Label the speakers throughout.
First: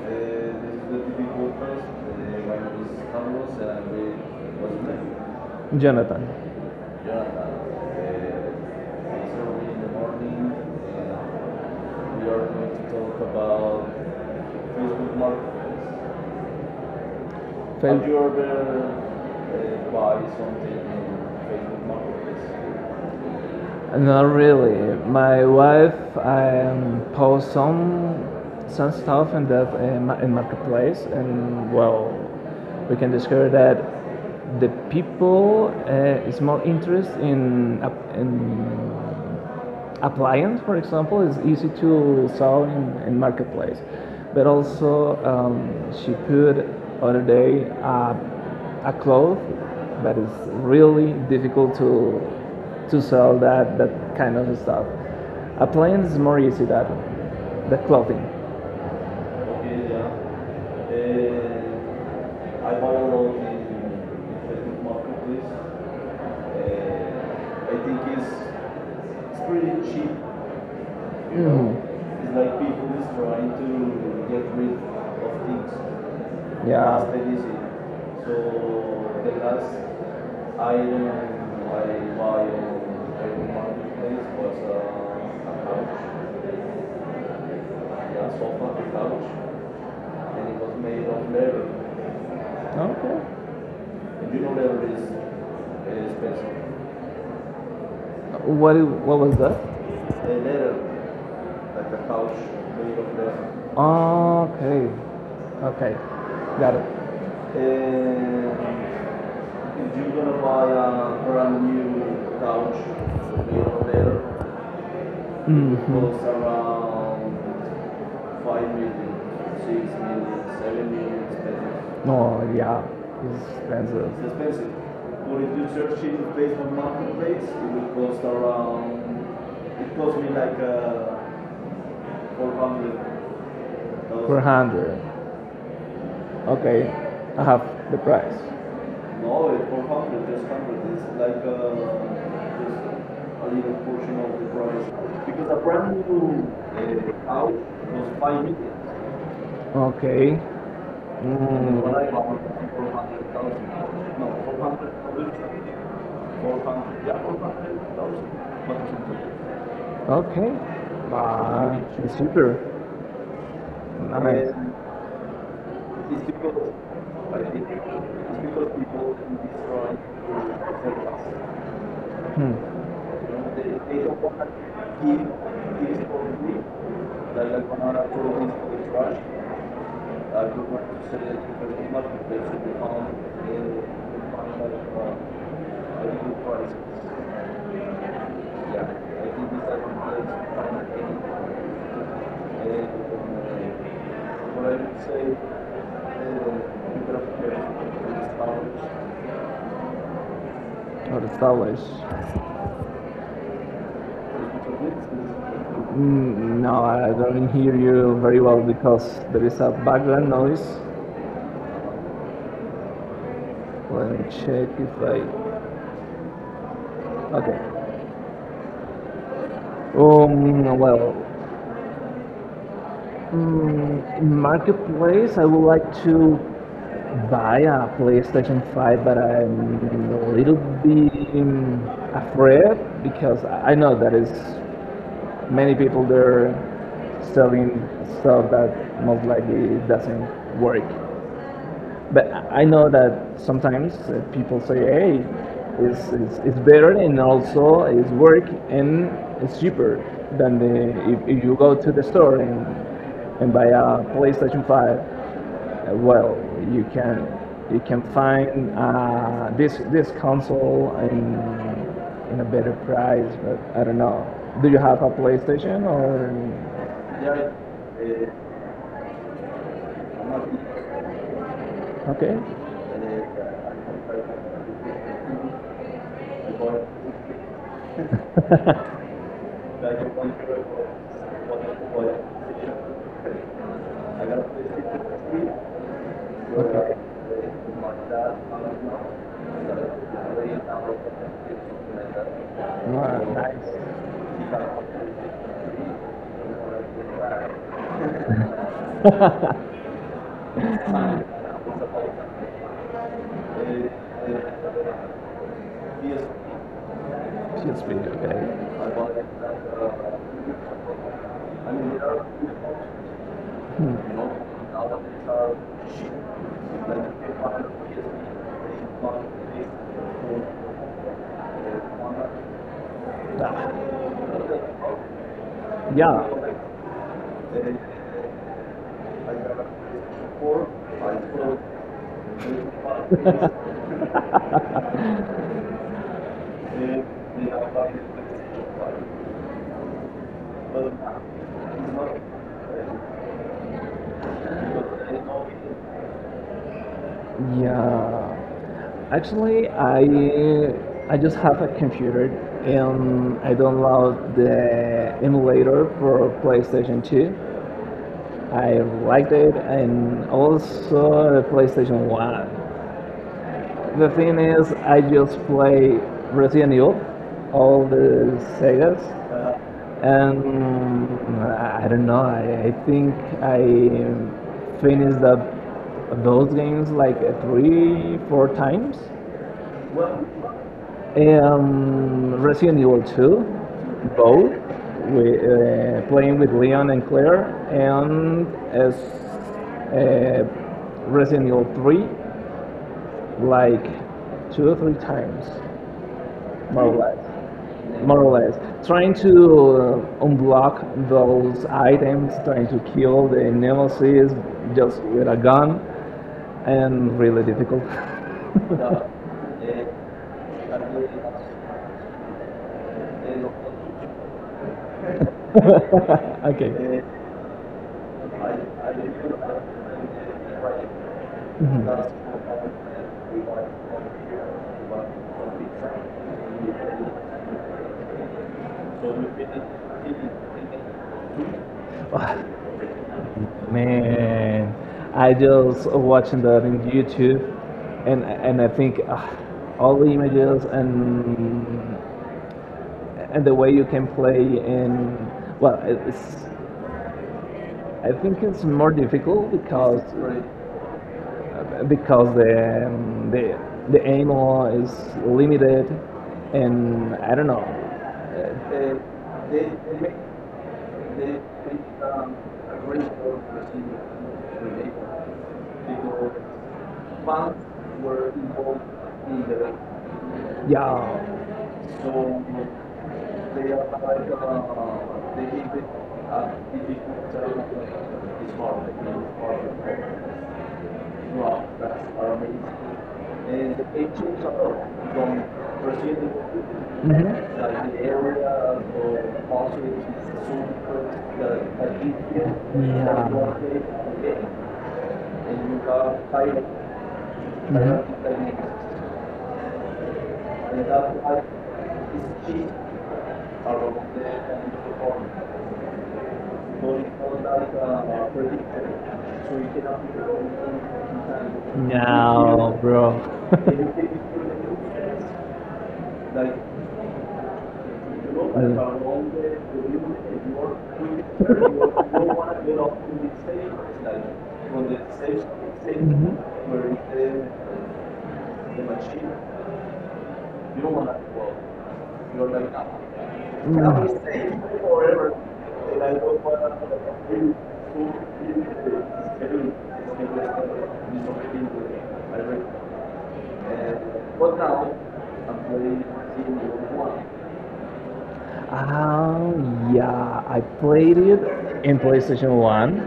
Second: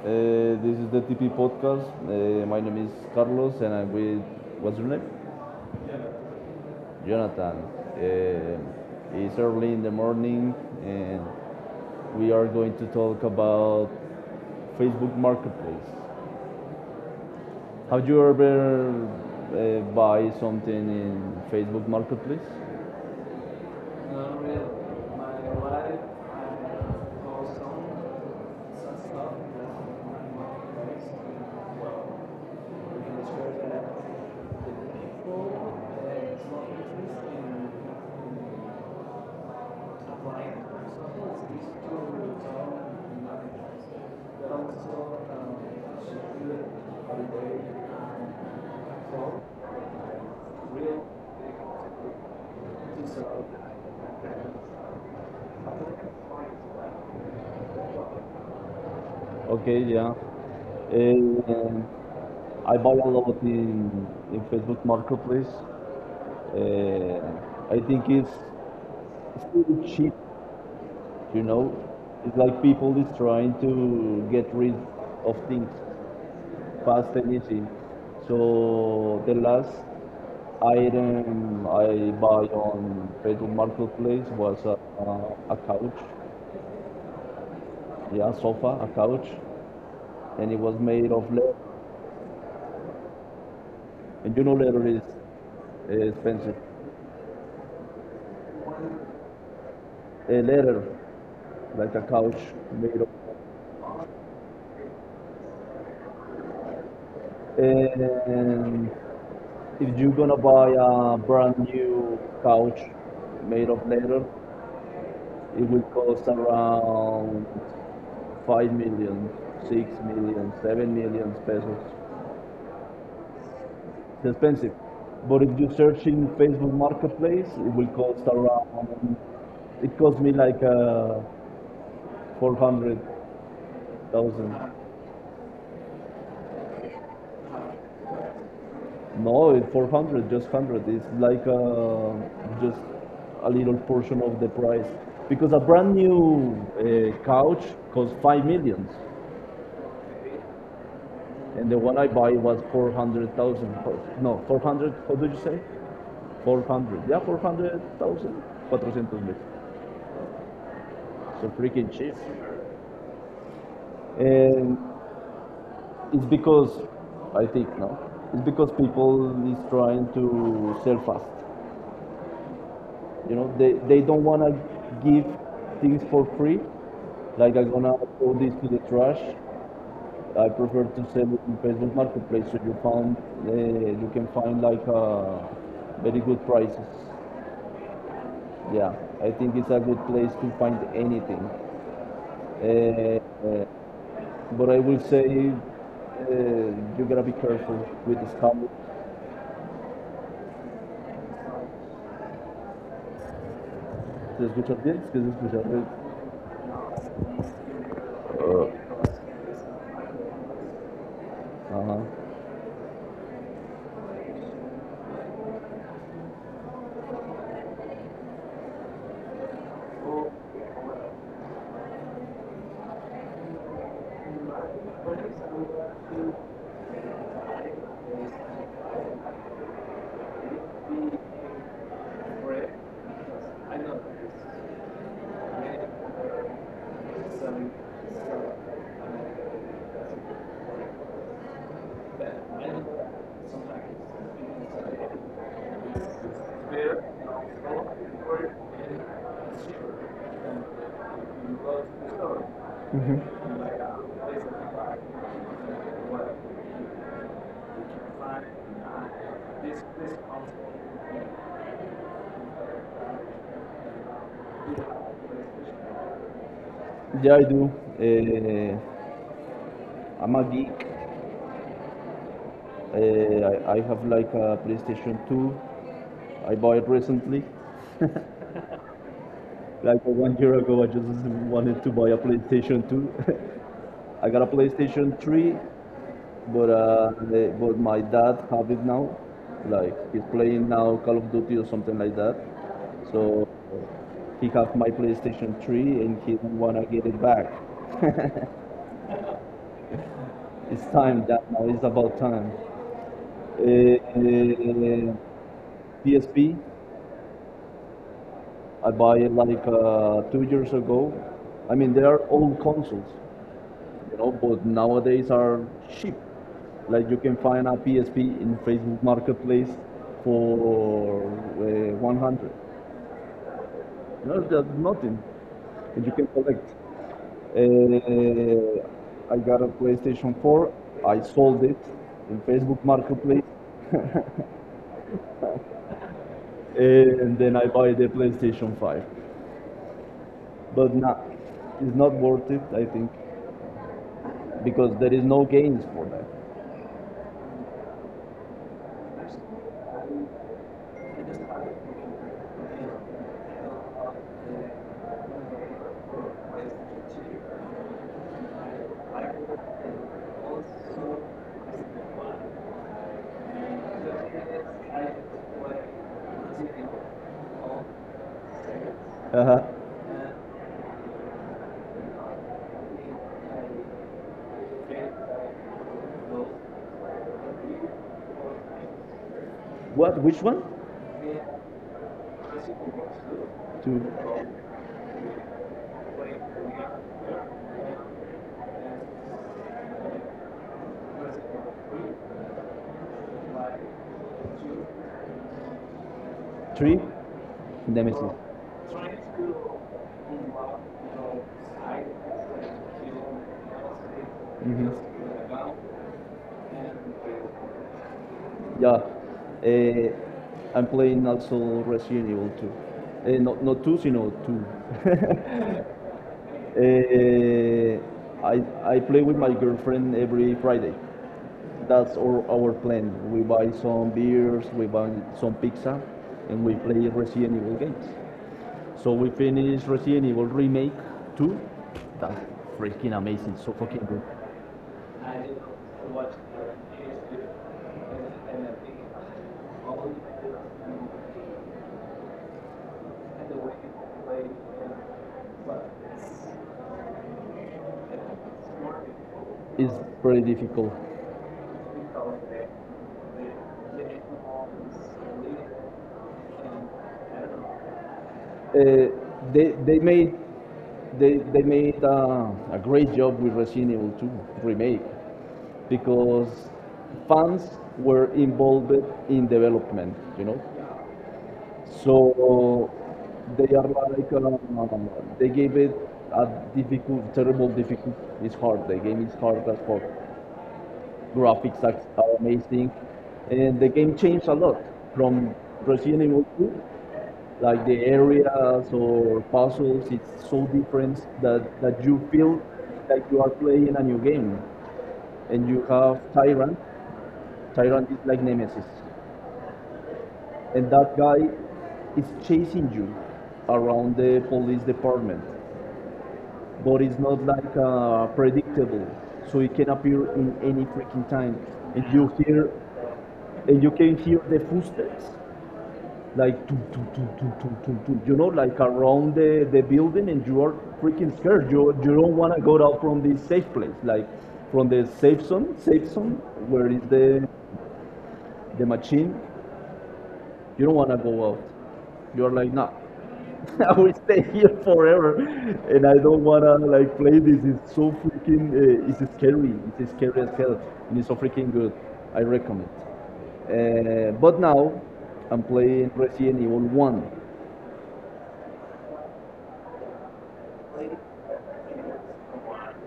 Speaker 1: This is the TP podcast. My name is Carlos, and I'm with what's your name?
Speaker 2: Jonathan. Jonathan. Uh, in the
Speaker 1: Jonathan. Uh, it's early in the
Speaker 2: morning
Speaker 1: morning, and
Speaker 2: and we
Speaker 1: we
Speaker 2: are
Speaker 1: are
Speaker 2: going
Speaker 1: going to
Speaker 2: to talk
Speaker 1: talk
Speaker 2: about
Speaker 1: about Facebook
Speaker 2: Facebook Marketplace.
Speaker 1: Marketplace.
Speaker 2: Have
Speaker 1: Have
Speaker 2: you
Speaker 1: you ever
Speaker 2: ever buy
Speaker 1: buy
Speaker 2: something
Speaker 1: something
Speaker 2: in
Speaker 1: in
Speaker 2: Facebook
Speaker 1: Facebook Marketplace?
Speaker 2: Marketplace? Not
Speaker 1: Not really.
Speaker 2: really. My
Speaker 1: My
Speaker 2: wife
Speaker 1: wife, I
Speaker 2: posts
Speaker 1: post on
Speaker 2: some some
Speaker 1: some
Speaker 2: stuff
Speaker 1: stuff
Speaker 2: in that
Speaker 1: that
Speaker 2: in,
Speaker 1: my
Speaker 2: in
Speaker 1: mom
Speaker 2: marketplace,
Speaker 1: makes.
Speaker 2: and
Speaker 1: Well,
Speaker 2: well, we
Speaker 1: we
Speaker 2: can
Speaker 1: can
Speaker 2: discover
Speaker 1: share
Speaker 2: that
Speaker 1: that
Speaker 2: the
Speaker 1: with people
Speaker 2: people
Speaker 1: that
Speaker 2: is
Speaker 1: is
Speaker 2: more
Speaker 1: not
Speaker 2: interested
Speaker 1: interested in
Speaker 2: in
Speaker 1: in applying.
Speaker 2: appliance, for
Speaker 1: For
Speaker 2: example,
Speaker 1: example,
Speaker 2: is
Speaker 1: it's these
Speaker 2: easy
Speaker 1: two
Speaker 2: to sell
Speaker 1: town
Speaker 2: in
Speaker 1: and nothing
Speaker 2: marketplace.
Speaker 1: else.
Speaker 2: But
Speaker 1: But also,
Speaker 2: also,
Speaker 1: um,
Speaker 2: she
Speaker 1: she do
Speaker 2: put
Speaker 1: it
Speaker 2: other day
Speaker 1: on
Speaker 2: a cloth
Speaker 1: so
Speaker 2: that is
Speaker 1: real
Speaker 2: really difficult to
Speaker 1: to
Speaker 2: sell
Speaker 1: serve.
Speaker 2: that kind of stuff. Appliance is more easy than the clothing.
Speaker 1: Okay,
Speaker 2: Okay, yeah.
Speaker 1: yeah. Uh,
Speaker 2: Uh,
Speaker 1: I
Speaker 2: I
Speaker 1: buy
Speaker 2: buy
Speaker 1: a
Speaker 2: a
Speaker 1: lot
Speaker 2: lot in,
Speaker 1: in
Speaker 2: in
Speaker 1: Facebook
Speaker 2: Facebook Marketplace.
Speaker 1: Marketplace.
Speaker 2: Uh,
Speaker 1: Uh,
Speaker 2: I
Speaker 1: I
Speaker 2: think
Speaker 1: think it's
Speaker 2: it's, it's
Speaker 1: still
Speaker 2: pretty cheap.
Speaker 1: cheap, you know. It's
Speaker 2: It's like
Speaker 1: like
Speaker 2: people
Speaker 1: people is
Speaker 2: is trying
Speaker 1: trying
Speaker 2: to
Speaker 1: to
Speaker 2: get
Speaker 1: get rid
Speaker 2: rid of
Speaker 1: of things
Speaker 2: things, yeah,
Speaker 1: fast
Speaker 2: fast and
Speaker 1: and
Speaker 2: easy.
Speaker 1: easy.
Speaker 2: So
Speaker 1: So the
Speaker 2: the last
Speaker 1: last
Speaker 2: item
Speaker 1: item
Speaker 2: I
Speaker 1: I buy
Speaker 2: buy
Speaker 1: on
Speaker 2: on the
Speaker 1: Facebook Marketplace
Speaker 2: marketplace
Speaker 1: was
Speaker 2: was
Speaker 1: a,
Speaker 2: a,
Speaker 1: a,
Speaker 2: a
Speaker 1: a couch,
Speaker 2: couch,
Speaker 1: yeah,
Speaker 2: yeah,
Speaker 1: a
Speaker 2: sofa,
Speaker 1: sofa, a
Speaker 2: a
Speaker 1: couch,
Speaker 2: couch, and
Speaker 1: and it
Speaker 2: it was
Speaker 1: was
Speaker 2: made
Speaker 1: made
Speaker 2: of
Speaker 1: of leather.
Speaker 2: leather. Okay.
Speaker 1: And
Speaker 2: And you
Speaker 1: you know,
Speaker 2: know
Speaker 1: leather
Speaker 2: leather
Speaker 1: is
Speaker 2: is
Speaker 1: expensive.
Speaker 2: expensive. What what was that? A
Speaker 1: A
Speaker 2: leather,
Speaker 1: ladder, like
Speaker 2: like
Speaker 1: a
Speaker 2: a couch
Speaker 1: couch
Speaker 2: made
Speaker 1: made of.
Speaker 2: of leather. Okay. Okay. Got it. And
Speaker 1: And
Speaker 2: if
Speaker 1: if you're
Speaker 2: you're
Speaker 1: gonna
Speaker 2: gonna buy
Speaker 1: buy
Speaker 2: a
Speaker 1: a brand
Speaker 2: brand new
Speaker 1: new
Speaker 2: couch,
Speaker 1: couch
Speaker 2: you
Speaker 1: made
Speaker 2: know,
Speaker 1: of
Speaker 2: there,
Speaker 1: leather, it
Speaker 2: mm-hmm, it
Speaker 1: will
Speaker 2: costs
Speaker 1: cost
Speaker 2: around
Speaker 1: around
Speaker 2: five
Speaker 1: five
Speaker 2: million,
Speaker 1: million,
Speaker 2: six
Speaker 1: six
Speaker 2: million,
Speaker 1: million,
Speaker 2: seven
Speaker 1: seven
Speaker 2: million,
Speaker 1: million
Speaker 2: expensive.
Speaker 1: pesos.
Speaker 2: 7 million. No, yeah, it's expensive.
Speaker 1: It's
Speaker 2: It's
Speaker 1: expensive.
Speaker 2: expensive. What
Speaker 1: But if you search in
Speaker 2: you
Speaker 1: Facebook Marketplace,
Speaker 2: marketplace, it will cost around,
Speaker 1: it
Speaker 2: it
Speaker 1: cost
Speaker 2: cost me
Speaker 1: me
Speaker 2: like
Speaker 1: like
Speaker 2: four
Speaker 1: 400,000.
Speaker 2: hundred. 400. Okay, I have the price.
Speaker 1: No,
Speaker 2: No, it's profound, it
Speaker 1: 400,
Speaker 2: won't
Speaker 1: just 100.
Speaker 2: hundred. It's
Speaker 1: It's
Speaker 2: like
Speaker 1: like
Speaker 2: just
Speaker 1: just
Speaker 2: a
Speaker 1: a
Speaker 2: little
Speaker 1: little
Speaker 2: portion
Speaker 1: portion
Speaker 2: of
Speaker 1: of
Speaker 2: the
Speaker 1: the
Speaker 2: price
Speaker 1: price.
Speaker 2: because
Speaker 1: Because
Speaker 2: a
Speaker 1: a brand
Speaker 2: brand
Speaker 1: new
Speaker 2: new house
Speaker 1: couch
Speaker 2: was
Speaker 1: costs
Speaker 2: five
Speaker 1: 5
Speaker 2: million.
Speaker 1: million,
Speaker 2: Okay.
Speaker 1: and the
Speaker 2: And what? Mm,
Speaker 1: one I
Speaker 2: I
Speaker 1: buy
Speaker 2: bought
Speaker 1: was 400,000.
Speaker 2: for no
Speaker 1: No,
Speaker 2: four
Speaker 1: 400, how
Speaker 2: hundred
Speaker 1: did you say?
Speaker 2: four
Speaker 1: 400.
Speaker 2: hundred
Speaker 1: Yeah,
Speaker 2: yeah four hundred
Speaker 1: 400,000.
Speaker 2: thousand
Speaker 1: 400.
Speaker 2: okay.
Speaker 1: So freaking
Speaker 2: Wow,
Speaker 1: cheap.
Speaker 2: it's cheaper. Nice.
Speaker 1: And
Speaker 2: And
Speaker 1: it's
Speaker 2: it's because
Speaker 1: because,
Speaker 2: I
Speaker 1: I
Speaker 2: think
Speaker 1: think,
Speaker 2: it's
Speaker 1: no? It's
Speaker 2: because
Speaker 1: because
Speaker 2: people
Speaker 1: people is
Speaker 2: destroy
Speaker 1: trying to sell fast.
Speaker 2: themselves. Hmm,
Speaker 1: You know, they don't want to give
Speaker 2: की
Speaker 1: things for free. Like
Speaker 2: अलग
Speaker 1: I'm gonna
Speaker 2: banana
Speaker 1: throw this to the
Speaker 2: चाहिए
Speaker 1: trash. I prefer to sell it in Facebook Marketplace, so uh, you can find like very good prices. Yeah, I think it's a good place to find anything. Uh, uh, but I will say you gotta be careful with the scammers.
Speaker 2: Ora, salas.
Speaker 1: ¿Se
Speaker 2: Thank
Speaker 1: escucha
Speaker 2: you.
Speaker 1: bien? Es que se escucha bien.
Speaker 2: Mm, no, I don't hear you very well because there is a background noise.
Speaker 1: Ajá.
Speaker 2: Let me check if I. Okay. Well, mm, in marketplace, I would like to buy a PlayStation 5, but I'm a little bit
Speaker 1: Right.
Speaker 2: afraid because I know that is many people there selling stuff that most likely doesn't work. But I know that sometimes people say, "Hey, it's better and also it's work and it's cheaper than the if you go to the store and buy
Speaker 1: like
Speaker 2: a
Speaker 1: uh,
Speaker 2: PlayStation Five." Well, you can you can find this
Speaker 1: uh,
Speaker 2: console in a better price, but I don't know. Do you have a PlayStation or
Speaker 1: Yeah, I do. Uh, I'm a geek.
Speaker 2: okay?
Speaker 1: I have like a PlayStation 2 I bought recently. Like 1 year ago, I just wanted to buy a PlayStation 2. I got a PlayStation 3, but my dad have it now. Like he's playing now Call of Duty or something like that.
Speaker 2: Wow,
Speaker 1: So
Speaker 2: nice.
Speaker 1: he have my PlayStation 3 and he don't wanna get it back. It's time that now. It's about time. Uh, uh, PSP,
Speaker 2: PSP, okay.
Speaker 1: I buy it like 2 years ago. I mean, they are old consoles, but nowadays are cheap. Like you can find a PSP in
Speaker 2: Hmm.
Speaker 1: Facebook Marketplace for 100. That's nothing, and you can
Speaker 2: Yeah.
Speaker 1: collect. Uh, I got a PlayStation 4. I sold it in Facebook Marketplace, and then I buy the PlayStation 5. But nah, it's not worth it. I think because there is no gains for that.
Speaker 2: Yeah. Actually, I just have a computer and I download the emulator for PlayStation 2. I liked it, and also the PlayStation 1. The thing is, I just play Resident Evil, all the Segas,
Speaker 1: (Uh huh)
Speaker 2: and I don't know, I think I finished up those games like three, four times.
Speaker 1: what Which one?
Speaker 2: Resident Evil 2,
Speaker 1: Two?
Speaker 2: both, we, playing with Leon and Claire, and as uh, Resident Evil 3, like two or three times, more
Speaker 1: Three?
Speaker 2: or less.
Speaker 1: Let me
Speaker 2: More or less, trying to
Speaker 1: see.
Speaker 2: unblock those items, trying to kill the nemesis
Speaker 1: Mhm.
Speaker 2: just with a gun, and really difficult.
Speaker 1: Yeah. Eh, I'm playing also Resident Evil 2. Not 2, sino 2.
Speaker 2: Okay.
Speaker 1: Eh, I, I play with my girlfriend every Friday.
Speaker 2: Hmm.
Speaker 1: That's our plan. We buy some beers, we buy some pizza, and we play Resident Evil games. So we finish Resident Evil Remake 2. That's freaking amazing. So fucking good.
Speaker 2: Man,
Speaker 1: I
Speaker 2: I
Speaker 1: didn't
Speaker 2: just
Speaker 1: watch
Speaker 2: watching that in
Speaker 1: the,
Speaker 2: YouTube, and
Speaker 1: and
Speaker 2: I
Speaker 1: I think
Speaker 2: think ah,
Speaker 1: all
Speaker 2: all the images
Speaker 1: the, and
Speaker 2: and
Speaker 1: the
Speaker 2: the
Speaker 1: way
Speaker 2: way you can
Speaker 1: people
Speaker 2: play
Speaker 1: play,
Speaker 2: in. Well,
Speaker 1: but
Speaker 2: it's
Speaker 1: it's
Speaker 2: I think it's more difficult because
Speaker 1: pretty difficult.
Speaker 2: uh, because
Speaker 1: Because
Speaker 2: the um, the the ammo is limited, and I don't know.
Speaker 1: Uh, they, they made they made a great job with Resident Evil 2 remake because fans were involved in development.
Speaker 2: Yeah,
Speaker 1: So they are like they gave it a difficult, terrible difficult. It's hard. The game is hard as fuck. Graphics are amazing,
Speaker 2: and
Speaker 1: and
Speaker 2: the
Speaker 1: the game
Speaker 2: pictures
Speaker 1: changed a lot
Speaker 2: are from
Speaker 1: from Resident
Speaker 2: Brazil.
Speaker 1: Evil 2,
Speaker 2: Mhm.
Speaker 1: like
Speaker 2: Like
Speaker 1: the
Speaker 2: the area of
Speaker 1: areas or puzzles.
Speaker 2: ostrich is
Speaker 1: It's so
Speaker 2: super,
Speaker 1: different
Speaker 2: the
Speaker 1: that you
Speaker 2: Egyptian,
Speaker 1: feel like you
Speaker 2: yeah,
Speaker 1: are playing a new
Speaker 2: okay?
Speaker 1: game, and
Speaker 2: And
Speaker 1: you
Speaker 2: you
Speaker 1: have
Speaker 2: have Thailand.
Speaker 1: tyrant. Tyrant is like
Speaker 2: Mhm.
Speaker 1: nemesis,
Speaker 2: And
Speaker 1: and that guy
Speaker 2: that
Speaker 1: is
Speaker 2: is
Speaker 1: chasing you around
Speaker 2: around
Speaker 1: the police
Speaker 2: the
Speaker 1: department,
Speaker 2: corner.
Speaker 1: but it's not
Speaker 2: So
Speaker 1: like
Speaker 2: like
Speaker 1: predictable, so it can
Speaker 2: so
Speaker 1: appear in any freaking time, and
Speaker 2: no, bro.
Speaker 1: you can hear the footsteps,
Speaker 2: Like
Speaker 1: like tum, tum, tum, tum, tum, tum, tum, like around
Speaker 2: mhm.
Speaker 1: the building, and you are freaking scared. You don't want to go out from this safe place, like from the safe zone where is the machine. You don't want to
Speaker 2: Well,
Speaker 1: go out. You are like, nah,
Speaker 2: like
Speaker 1: I
Speaker 2: no.
Speaker 1: will stay
Speaker 2: I
Speaker 1: here forever, and I don't want to like play
Speaker 2: really.
Speaker 1: this. It's so freaking, it's scary. It's scary as hell, and it's so freaking good. I recommend. But now I'm playing Resident Evil One.
Speaker 2: Oh, yeah. I played it in PlayStation 1.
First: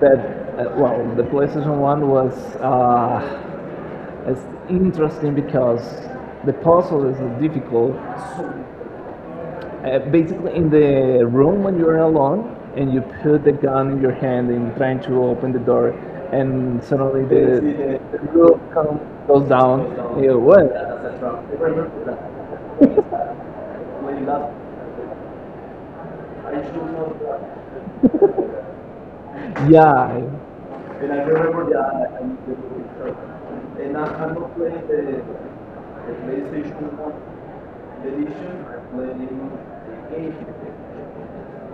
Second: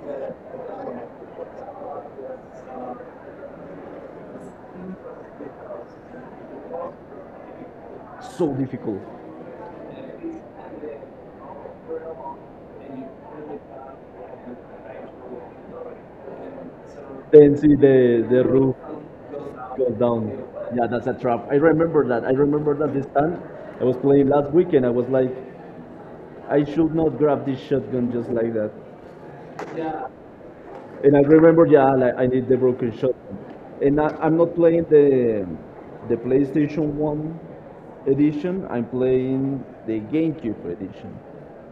Speaker 2: That, well, the PlayStation 1 was it's interesting because the puzzle is difficult.
Speaker 1: So difficult.
Speaker 2: Basically, in the room when you're alone and you put the gun in your hand and trying to open the door, and suddenly
Speaker 1: Then see
Speaker 2: the
Speaker 1: the
Speaker 2: roof
Speaker 1: roof
Speaker 2: come, goes down.
Speaker 1: goes down.
Speaker 2: You, what?
Speaker 1: Yeah, that's a trap. I remember that. I remember that this time. I was playing last weekend. I was like, I should not grab this shotgun just like that.
Speaker 2: Yeah. And
Speaker 1: And
Speaker 2: I
Speaker 1: I
Speaker 2: remember
Speaker 1: remember,
Speaker 2: that
Speaker 1: yeah, like,
Speaker 2: I
Speaker 1: I
Speaker 2: used
Speaker 1: need
Speaker 2: to
Speaker 1: the
Speaker 2: do it.
Speaker 1: broken shotgun.
Speaker 2: So, and
Speaker 1: And
Speaker 2: I,
Speaker 1: I,
Speaker 2: I'm
Speaker 1: I'm
Speaker 2: not
Speaker 1: not
Speaker 2: playing
Speaker 1: playing
Speaker 2: the,
Speaker 1: the
Speaker 2: the
Speaker 1: the
Speaker 2: PlayStation
Speaker 1: PlayStation
Speaker 2: 1
Speaker 1: One
Speaker 2: edition,
Speaker 1: edition.
Speaker 2: I'm
Speaker 1: I'm
Speaker 2: playing
Speaker 1: playing the
Speaker 2: the
Speaker 1: GameCube
Speaker 2: game.
Speaker 1: edition.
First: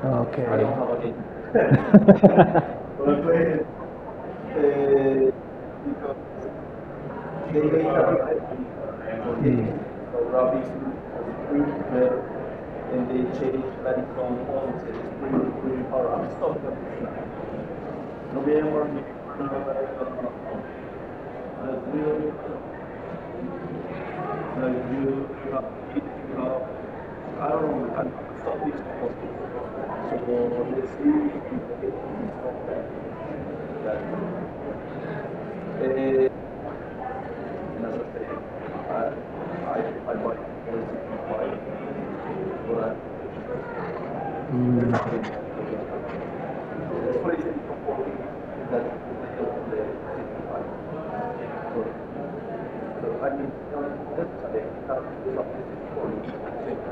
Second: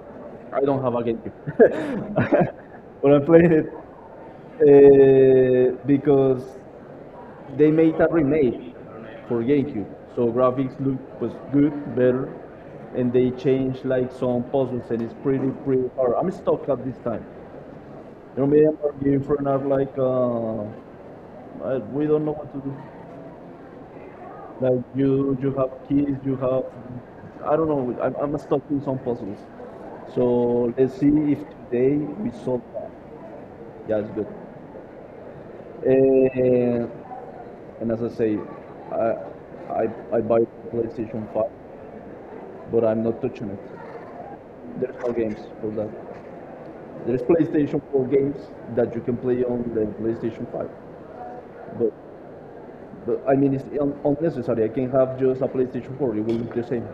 Speaker 2: I okay. I
Speaker 1: I
Speaker 2: don't
Speaker 1: don't have
Speaker 2: have
Speaker 1: a
Speaker 2: a game.
Speaker 1: GameCube,
Speaker 2: But
Speaker 1: but I
Speaker 2: I'm
Speaker 1: played it because
Speaker 2: playing, they
Speaker 1: they
Speaker 2: make
Speaker 1: made a
Speaker 2: a
Speaker 1: remake for
Speaker 2: hmm game,
Speaker 1: GameCube,
Speaker 2: so
Speaker 1: so
Speaker 2: graphics
Speaker 1: graphics look was good,
Speaker 2: is better,
Speaker 1: better,
Speaker 2: and
Speaker 1: and
Speaker 2: they
Speaker 1: they
Speaker 2: change
Speaker 1: changed
Speaker 2: the
Speaker 1: like some
Speaker 2: content,
Speaker 1: puzzles, and it's
Speaker 2: it's
Speaker 1: pretty
Speaker 2: pretty, pretty
Speaker 1: pretty
Speaker 2: hard.
Speaker 1: hard.
Speaker 2: I'm
Speaker 1: I'm
Speaker 2: stuck.
Speaker 1: stuck at this time.
Speaker 2: No
Speaker 1: Me and
Speaker 2: game.
Speaker 1: my girlfriend are like,
Speaker 2: I
Speaker 1: we don't know
Speaker 2: that
Speaker 1: what to do. Like you have keys, you have, I don't know. I'm stuck in some puzzles. So let's see if today we solve that. Yeah, it's good. Uh, and as I say, I, I I buy PlayStation 5, but I'm not touching it. There's no games for that. There's PlayStation 4 games that you can play on the PlayStation 5, but but I mean it's unnecessary. I can have just a PlayStation 4; it will look the same.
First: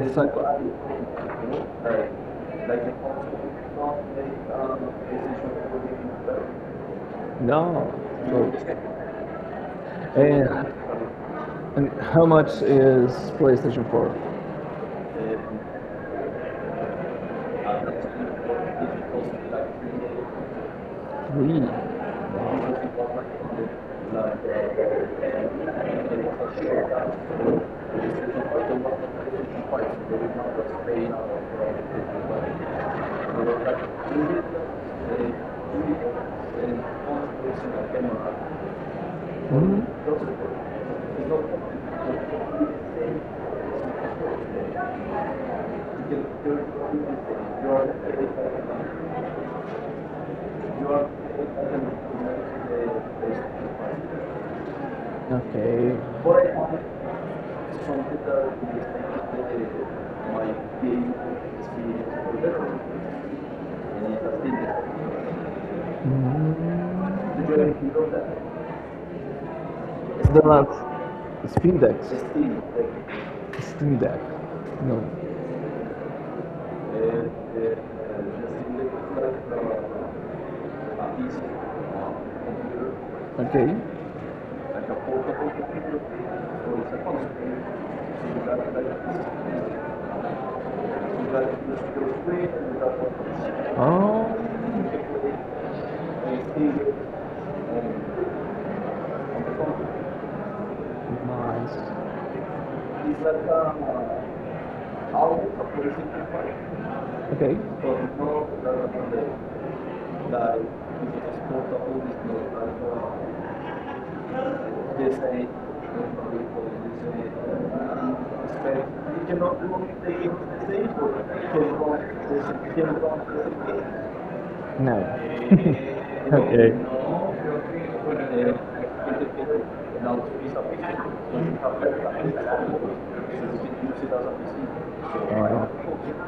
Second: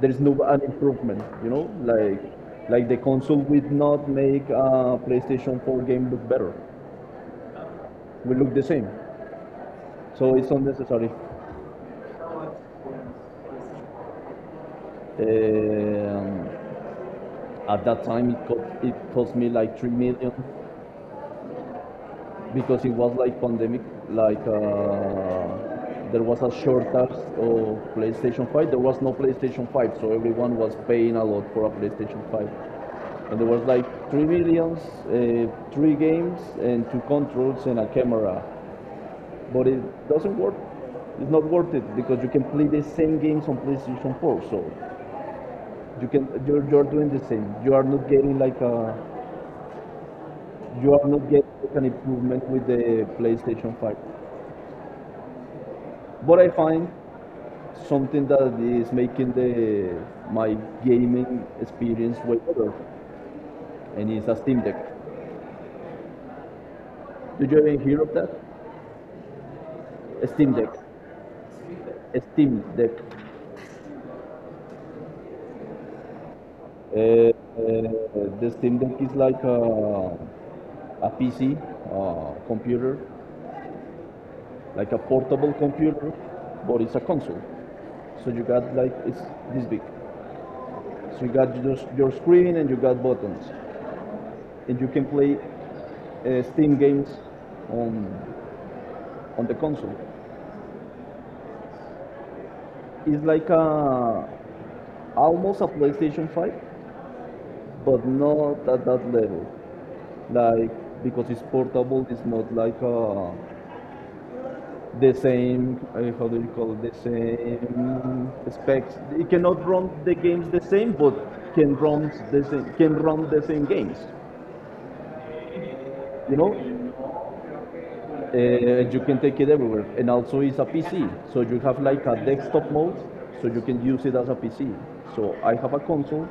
Speaker 1: There is no
Speaker 2: like,
Speaker 1: an improvement,
Speaker 2: like,
Speaker 1: like
Speaker 2: like,
Speaker 1: like the console will not make a PlayStation
Speaker 2: um,
Speaker 1: 4 game look better.
Speaker 2: no.
Speaker 1: It will look the same, so it's
Speaker 2: And,
Speaker 1: unnecessary.
Speaker 2: and how much is PlayStation 4?
Speaker 1: Eh, Um, At that time, it cost me like 3 million
Speaker 2: Three.
Speaker 1: because it was like pandemic, like there was a shortage of PlayStation 5. There was no PlayStation 5, so everyone was paying a lot for a PlayStation 5. And there was like three millions, uh, three games, and two controls and a camera. But it doesn't work. It's not worth it because you can play the same games on PlayStation 4. So you're doing the same. You are not getting an improvement with the PlayStation 5.
Speaker 2: Okay.
Speaker 1: But I find something that is making the my gaming experience way better, and it's a Steam Deck. Did you ever hear of that?
Speaker 2: Mm.
Speaker 1: A
Speaker 2: It's the
Speaker 1: Steam
Speaker 2: one.
Speaker 1: Deck.
Speaker 2: Steam Deck.
Speaker 1: A
Speaker 2: Steam
Speaker 1: Steam Deck.
Speaker 2: Deck. Steam Deck. No.
Speaker 1: The Steam Deck is like a PC, computer,
Speaker 2: Okay.
Speaker 1: like a portable computer, but it's a console. So you got like it's this big. So you got just your screen and you got buttons,
Speaker 2: Oh.
Speaker 1: and you can play Steam games on on the console.
Speaker 2: Nice.
Speaker 1: It's like a
Speaker 2: uh,
Speaker 1: almost a PlayStation 5,
Speaker 2: Okay.
Speaker 1: but
Speaker 2: So
Speaker 1: not at that level. Like because it's
Speaker 2: no, uh,
Speaker 1: portable, it's not like the
Speaker 2: no,
Speaker 1: same how do you call it, the same
Speaker 2: uh,
Speaker 1: specs. It
Speaker 2: you cannot
Speaker 1: cannot run the games the same, but can run the same games.
Speaker 2: no.
Speaker 1: You know,
Speaker 2: Okay.
Speaker 1: You can take it everywhere, and also it's a PC, so you have like a desktop mode, so you can use it as a PC. So I have a
Speaker 2: Alright.
Speaker 1: console,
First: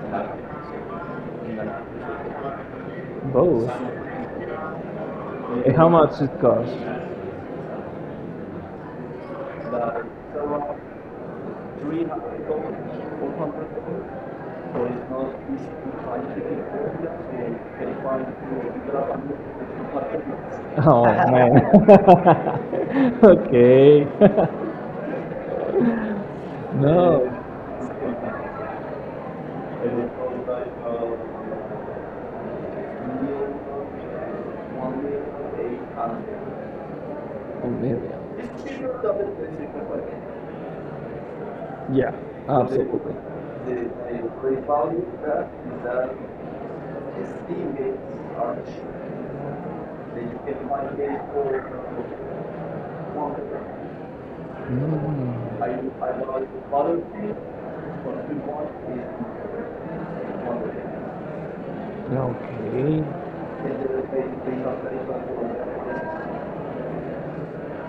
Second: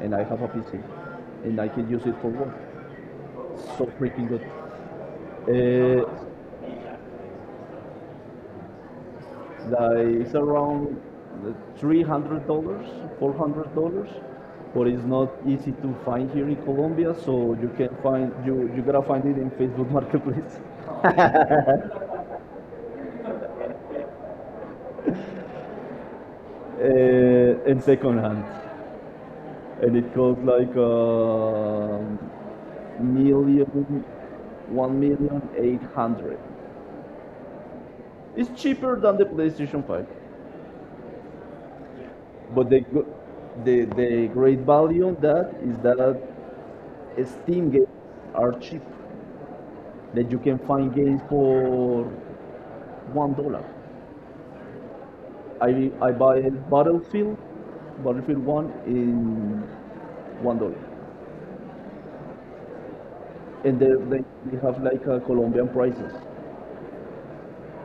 Speaker 1: and I have a PC, and I can use it for work.
Speaker 2: Both.
Speaker 1: So freaking good.
Speaker 2: And how
Speaker 1: Uh,
Speaker 2: much it costs?
Speaker 1: like, it's around $300, $400, but it's not
Speaker 2: So
Speaker 1: easy to find here in Colombia.
Speaker 2: so
Speaker 1: So you gotta find it in Facebook Marketplace
Speaker 2: oh man. Okay. No.
Speaker 1: and second hand, and it costs like, million, one million eight hundred.
Speaker 2: Oh man.
Speaker 1: It's cheaper than the PlayStation 5,
Speaker 2: Yeah.
Speaker 1: but the
Speaker 2: Absolutely.
Speaker 1: the the great value on that is that Steam games are cheap. That you can find games for $1.
Speaker 2: Mm.
Speaker 1: I
Speaker 2: Okay.
Speaker 1: I buy Battlefield, Battlefield One in $1,
Speaker 2: So you,
Speaker 1: and they they
Speaker 2: so
Speaker 1: they have like a Colombian prices.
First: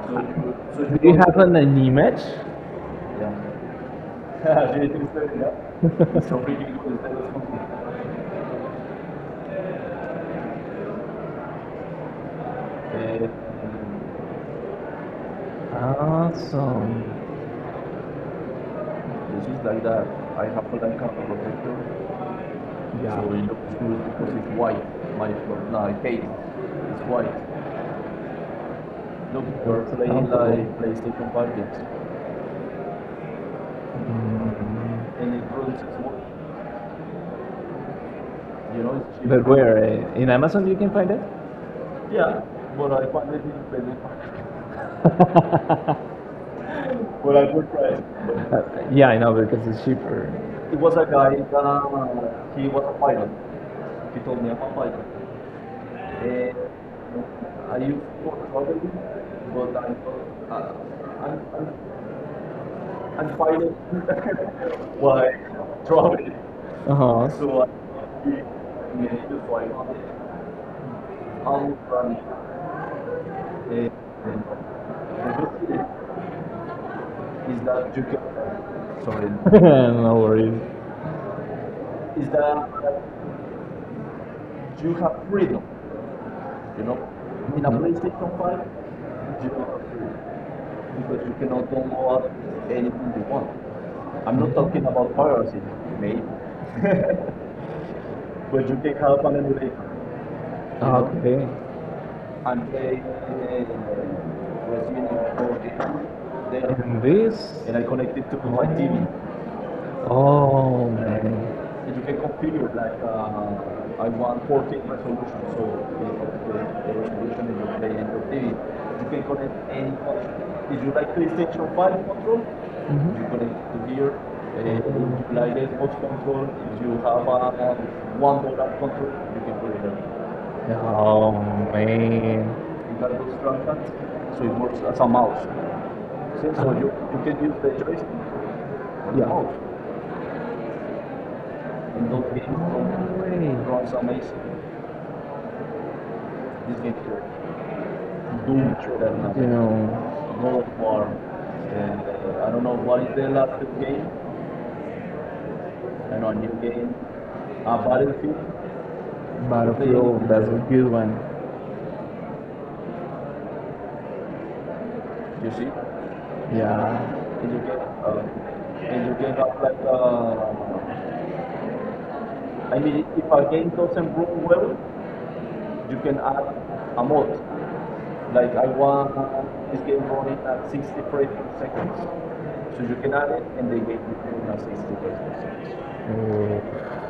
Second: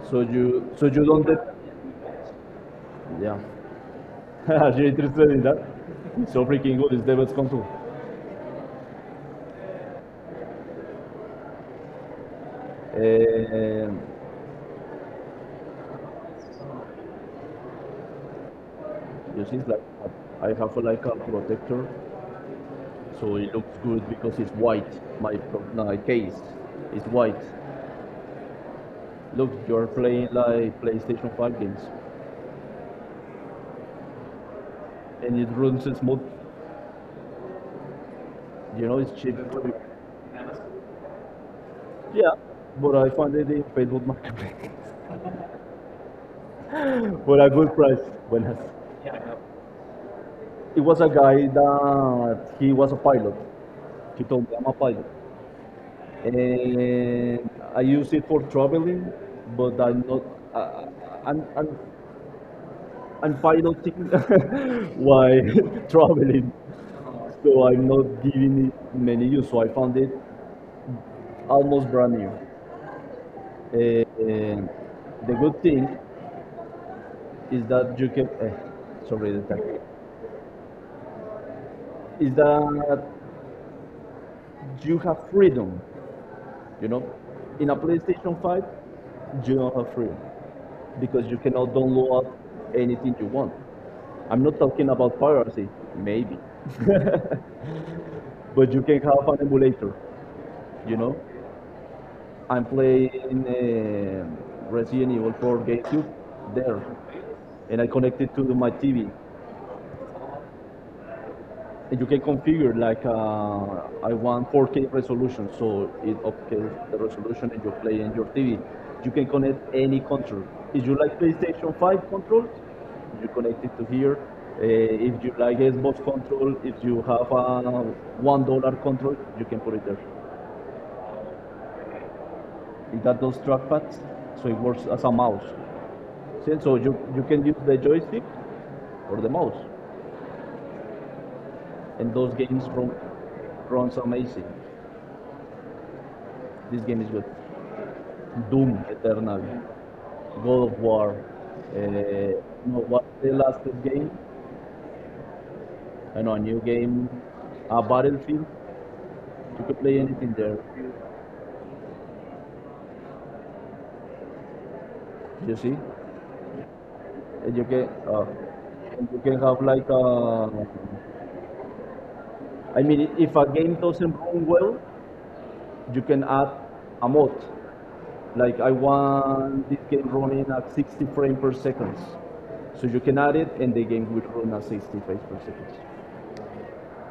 Speaker 2: you
Speaker 1: So you
Speaker 2: Do you
Speaker 1: don't.
Speaker 2: don't have
Speaker 1: Dep-
Speaker 2: an image?
Speaker 1: Yeah,
Speaker 2: Yeah.
Speaker 1: are
Speaker 2: J'ai
Speaker 1: you
Speaker 2: été le seul,
Speaker 1: interested
Speaker 2: les
Speaker 1: in
Speaker 2: gars.
Speaker 1: that? It's
Speaker 2: Ils ont
Speaker 1: so
Speaker 2: pris
Speaker 1: freaking
Speaker 2: quelque
Speaker 1: good.
Speaker 2: chose
Speaker 1: It's the best console.
Speaker 2: de très. Et,
Speaker 1: And
Speaker 2: awesome.
Speaker 1: you
Speaker 2: It's
Speaker 1: see,
Speaker 2: just
Speaker 1: it's like
Speaker 2: like that. I
Speaker 1: I
Speaker 2: have
Speaker 1: have
Speaker 2: a like
Speaker 1: like
Speaker 2: a
Speaker 1: a
Speaker 2: protector.
Speaker 1: protector,
Speaker 2: Yeah. So
Speaker 1: so
Speaker 2: it
Speaker 1: it
Speaker 2: looks
Speaker 1: looks
Speaker 2: good
Speaker 1: good
Speaker 2: because
Speaker 1: because it's
Speaker 2: it's white.
Speaker 1: white.
Speaker 2: My,
Speaker 1: My pro- no, my
Speaker 2: my face
Speaker 1: case is
Speaker 2: is
Speaker 1: white.
Speaker 2: white.
Speaker 1: Look,
Speaker 2: Look,
Speaker 1: you're
Speaker 2: you're
Speaker 1: playing
Speaker 2: playing
Speaker 1: like
Speaker 2: like
Speaker 1: PlayStation
Speaker 2: PlayStation
Speaker 1: 5
Speaker 2: 5
Speaker 1: games,
Speaker 2: games. Mm.
Speaker 1: and
Speaker 2: And
Speaker 1: it
Speaker 2: it
Speaker 1: runs
Speaker 2: runs
Speaker 1: smooth.
Speaker 2: smooth.
Speaker 1: You know,
Speaker 2: You know,
Speaker 1: it's
Speaker 2: it's
Speaker 1: cheap.
Speaker 2: cheap. But where? In Amazon you can find it?
Speaker 1: Yeah,
Speaker 2: Yeah,
Speaker 1: but
Speaker 2: but
Speaker 1: I
Speaker 2: I
Speaker 1: found
Speaker 2: find
Speaker 1: it
Speaker 2: it
Speaker 1: in
Speaker 2: in
Speaker 1: Facebook
Speaker 2: PlayStation five.
Speaker 1: Marketplace for
Speaker 2: But
Speaker 1: a
Speaker 2: I
Speaker 1: good
Speaker 2: would try
Speaker 1: price.
Speaker 2: it.
Speaker 1: Buenas.
Speaker 2: Yeah, I know because it's cheaper.
Speaker 1: It
Speaker 2: It
Speaker 1: was
Speaker 2: was
Speaker 1: a
Speaker 2: a guy
Speaker 1: guy
Speaker 2: that
Speaker 1: that he was
Speaker 2: was
Speaker 1: a
Speaker 2: a
Speaker 1: pilot.
Speaker 2: pilot.
Speaker 1: He
Speaker 2: He
Speaker 1: told
Speaker 2: told
Speaker 1: me
Speaker 2: me
Speaker 1: I'm
Speaker 2: I'm
Speaker 1: a
Speaker 2: a
Speaker 1: pilot.
Speaker 2: pilot. And
Speaker 1: And I
Speaker 2: I
Speaker 1: use
Speaker 2: used
Speaker 1: it for
Speaker 2: for traveling,
Speaker 1: traveling, but
Speaker 2: but I'm,
Speaker 1: I'm not. I, I'm,
Speaker 2: I'm,
Speaker 1: I'm
Speaker 2: I'm,
Speaker 1: I'm
Speaker 2: I'm pilot.
Speaker 1: piloting
Speaker 2: Why?
Speaker 1: while
Speaker 2: Traveling.
Speaker 1: traveling,
Speaker 2: Uh huh.
Speaker 1: so
Speaker 2: So
Speaker 1: I'm not giving it
Speaker 2: like
Speaker 1: many use. So I found it almost brand new. And the good thing is that you can. Sorry,
Speaker 2: sorry
Speaker 1: the time
Speaker 2: no worries.
Speaker 1: is
Speaker 2: Is that
Speaker 1: that you
Speaker 2: you
Speaker 1: have
Speaker 2: have freedom,
Speaker 1: freedom. You
Speaker 2: you know,
Speaker 1: know, in
Speaker 2: in
Speaker 1: a
Speaker 2: a PlayStation
Speaker 1: PlayStation Five,
Speaker 2: 5 you
Speaker 1: you
Speaker 2: don't
Speaker 1: don't
Speaker 2: have
Speaker 1: have freedom
Speaker 2: freedom because
Speaker 1: because you
Speaker 2: you cannot
Speaker 1: cannot download
Speaker 2: download
Speaker 1: anything
Speaker 2: anything
Speaker 1: you
Speaker 2: you
Speaker 1: want.
Speaker 2: want.
Speaker 1: I'm
Speaker 2: I'm
Speaker 1: not
Speaker 2: not
Speaker 1: talking
Speaker 2: talking
Speaker 1: about
Speaker 2: about piracy,
Speaker 1: piracy,
Speaker 2: maybe,
Speaker 1: maybe,
Speaker 2: but
Speaker 1: but
Speaker 2: you
Speaker 1: you
Speaker 2: can
Speaker 1: can have
Speaker 2: have an
Speaker 1: an
Speaker 2: emulator.
Speaker 1: emulator, you know.
Speaker 2: Okay.
Speaker 1: I'm
Speaker 2: And
Speaker 1: playing Resident
Speaker 2: Resident
Speaker 1: Evil 4
Speaker 2: Evil
Speaker 1: GameCube there,
Speaker 2: this
Speaker 1: and
Speaker 2: and
Speaker 1: I
Speaker 2: I
Speaker 1: connect
Speaker 2: connected
Speaker 1: it
Speaker 2: to
Speaker 1: to
Speaker 2: my
Speaker 1: my
Speaker 2: TV.
Speaker 1: TV.
Speaker 2: Oh man.
Speaker 1: And you can configure
Speaker 2: Like
Speaker 1: like
Speaker 2: I
Speaker 1: I
Speaker 2: want
Speaker 1: want
Speaker 2: 14
Speaker 1: 4K
Speaker 2: resolution,
Speaker 1: resolution,
Speaker 2: so
Speaker 1: so
Speaker 2: the,
Speaker 1: it
Speaker 2: the,
Speaker 1: upscales
Speaker 2: the
Speaker 1: the
Speaker 2: resolution
Speaker 1: resolution and you
Speaker 2: is the
Speaker 1: play
Speaker 2: end
Speaker 1: in your
Speaker 2: of TV.
Speaker 1: TV.
Speaker 2: You
Speaker 1: You
Speaker 2: can
Speaker 1: can
Speaker 2: connect
Speaker 1: connect
Speaker 2: any
Speaker 1: any
Speaker 2: connection.
Speaker 1: control.
Speaker 2: If
Speaker 1: If
Speaker 2: you
Speaker 1: you
Speaker 2: like
Speaker 1: like
Speaker 2: PlayStation
Speaker 1: PlayStation 5
Speaker 2: 5 control,
Speaker 1: controls,
Speaker 2: mm-hmm,
Speaker 1: you
Speaker 2: you connect
Speaker 1: connect it
Speaker 2: to
Speaker 1: to
Speaker 2: here.
Speaker 1: here.
Speaker 2: If
Speaker 1: If you
Speaker 2: you like
Speaker 1: like
Speaker 2: Xbox
Speaker 1: Xbox
Speaker 2: control,
Speaker 1: control, if
Speaker 2: if you
Speaker 1: you have
Speaker 2: have a
Speaker 1: a
Speaker 2: one
Speaker 1: one
Speaker 2: dollar
Speaker 1: dollar
Speaker 2: control,
Speaker 1: control,
Speaker 2: you
Speaker 1: you can
Speaker 2: can
Speaker 1: put
Speaker 2: put
Speaker 1: it
Speaker 2: it
Speaker 1: there.
Speaker 2: there. Oh man.
Speaker 1: It
Speaker 2: You
Speaker 1: got
Speaker 2: got
Speaker 1: those
Speaker 2: those strong
Speaker 1: trackpads,
Speaker 2: hands,
Speaker 1: so
Speaker 2: so
Speaker 1: it
Speaker 2: it works
Speaker 1: works
Speaker 2: as
Speaker 1: as
Speaker 2: a
Speaker 1: a mouse.
Speaker 2: mouse. See,
Speaker 1: So
Speaker 2: so
Speaker 1: you
Speaker 2: you
Speaker 1: can
Speaker 2: can
Speaker 1: use
Speaker 2: use the
Speaker 1: the
Speaker 2: joystick as
Speaker 1: joystick
Speaker 2: a,
Speaker 1: or the
Speaker 2: yeah,
Speaker 1: mouse,
Speaker 2: mouse.
Speaker 1: and those
Speaker 2: Don't beat him.
Speaker 1: runs
Speaker 2: Some ace.
Speaker 1: amazing. This
Speaker 2: This game
Speaker 1: game is good.
Speaker 2: here. Do
Speaker 1: Doom
Speaker 2: it sure that
Speaker 1: Eternal,
Speaker 2: number. You know, no
Speaker 1: God of War.
Speaker 2: farm. And
Speaker 1: Uh,
Speaker 2: I don't
Speaker 1: no,
Speaker 2: know what
Speaker 1: what's
Speaker 2: is
Speaker 1: the
Speaker 2: their
Speaker 1: last
Speaker 2: last
Speaker 1: game?
Speaker 2: game.
Speaker 1: I
Speaker 2: I
Speaker 1: know
Speaker 2: know I
Speaker 1: a new
Speaker 2: knew.
Speaker 1: game, a
Speaker 2: Battlefield.
Speaker 1: Battlefield. You can play
Speaker 2: Battlefield,
Speaker 1: anything
Speaker 2: that's
Speaker 1: there.
Speaker 2: a good one. You
Speaker 1: You see,
Speaker 2: see? Yeah. And
Speaker 1: and
Speaker 2: you get uh, and you
Speaker 1: you can
Speaker 2: get
Speaker 1: have
Speaker 2: up like
Speaker 1: like a. I
Speaker 2: I mean
Speaker 1: mean,
Speaker 2: if
Speaker 1: if
Speaker 2: a
Speaker 1: a
Speaker 2: game
Speaker 1: game doesn't
Speaker 2: doesn't
Speaker 1: run
Speaker 2: run
Speaker 1: well,
Speaker 2: well you
Speaker 1: you
Speaker 2: can
Speaker 1: can
Speaker 2: add
Speaker 1: add
Speaker 2: a
Speaker 1: a
Speaker 2: mod.
Speaker 1: mod.
Speaker 2: Like
Speaker 1: Like
Speaker 2: I
Speaker 1: I
Speaker 2: won
Speaker 1: want
Speaker 2: this
Speaker 1: this
Speaker 2: game
Speaker 1: game
Speaker 2: running
Speaker 1: running
Speaker 2: at
Speaker 1: at
Speaker 2: 60
Speaker 1: 60
Speaker 2: frames
Speaker 1: frames
Speaker 2: per
Speaker 1: per
Speaker 2: second.
Speaker 1: second.
Speaker 2: So
Speaker 1: So
Speaker 2: you
Speaker 1: you
Speaker 2: can
Speaker 1: can
Speaker 2: add
Speaker 1: add
Speaker 2: it
Speaker 1: it
Speaker 2: and
Speaker 1: and
Speaker 2: they
Speaker 1: the
Speaker 2: gave
Speaker 1: game
Speaker 2: you
Speaker 1: will run
Speaker 2: at
Speaker 1: at
Speaker 2: 60
Speaker 1: 60
Speaker 2: frames
Speaker 1: frames
Speaker 2: per
Speaker 1: per second.
Speaker 2: second. Mm.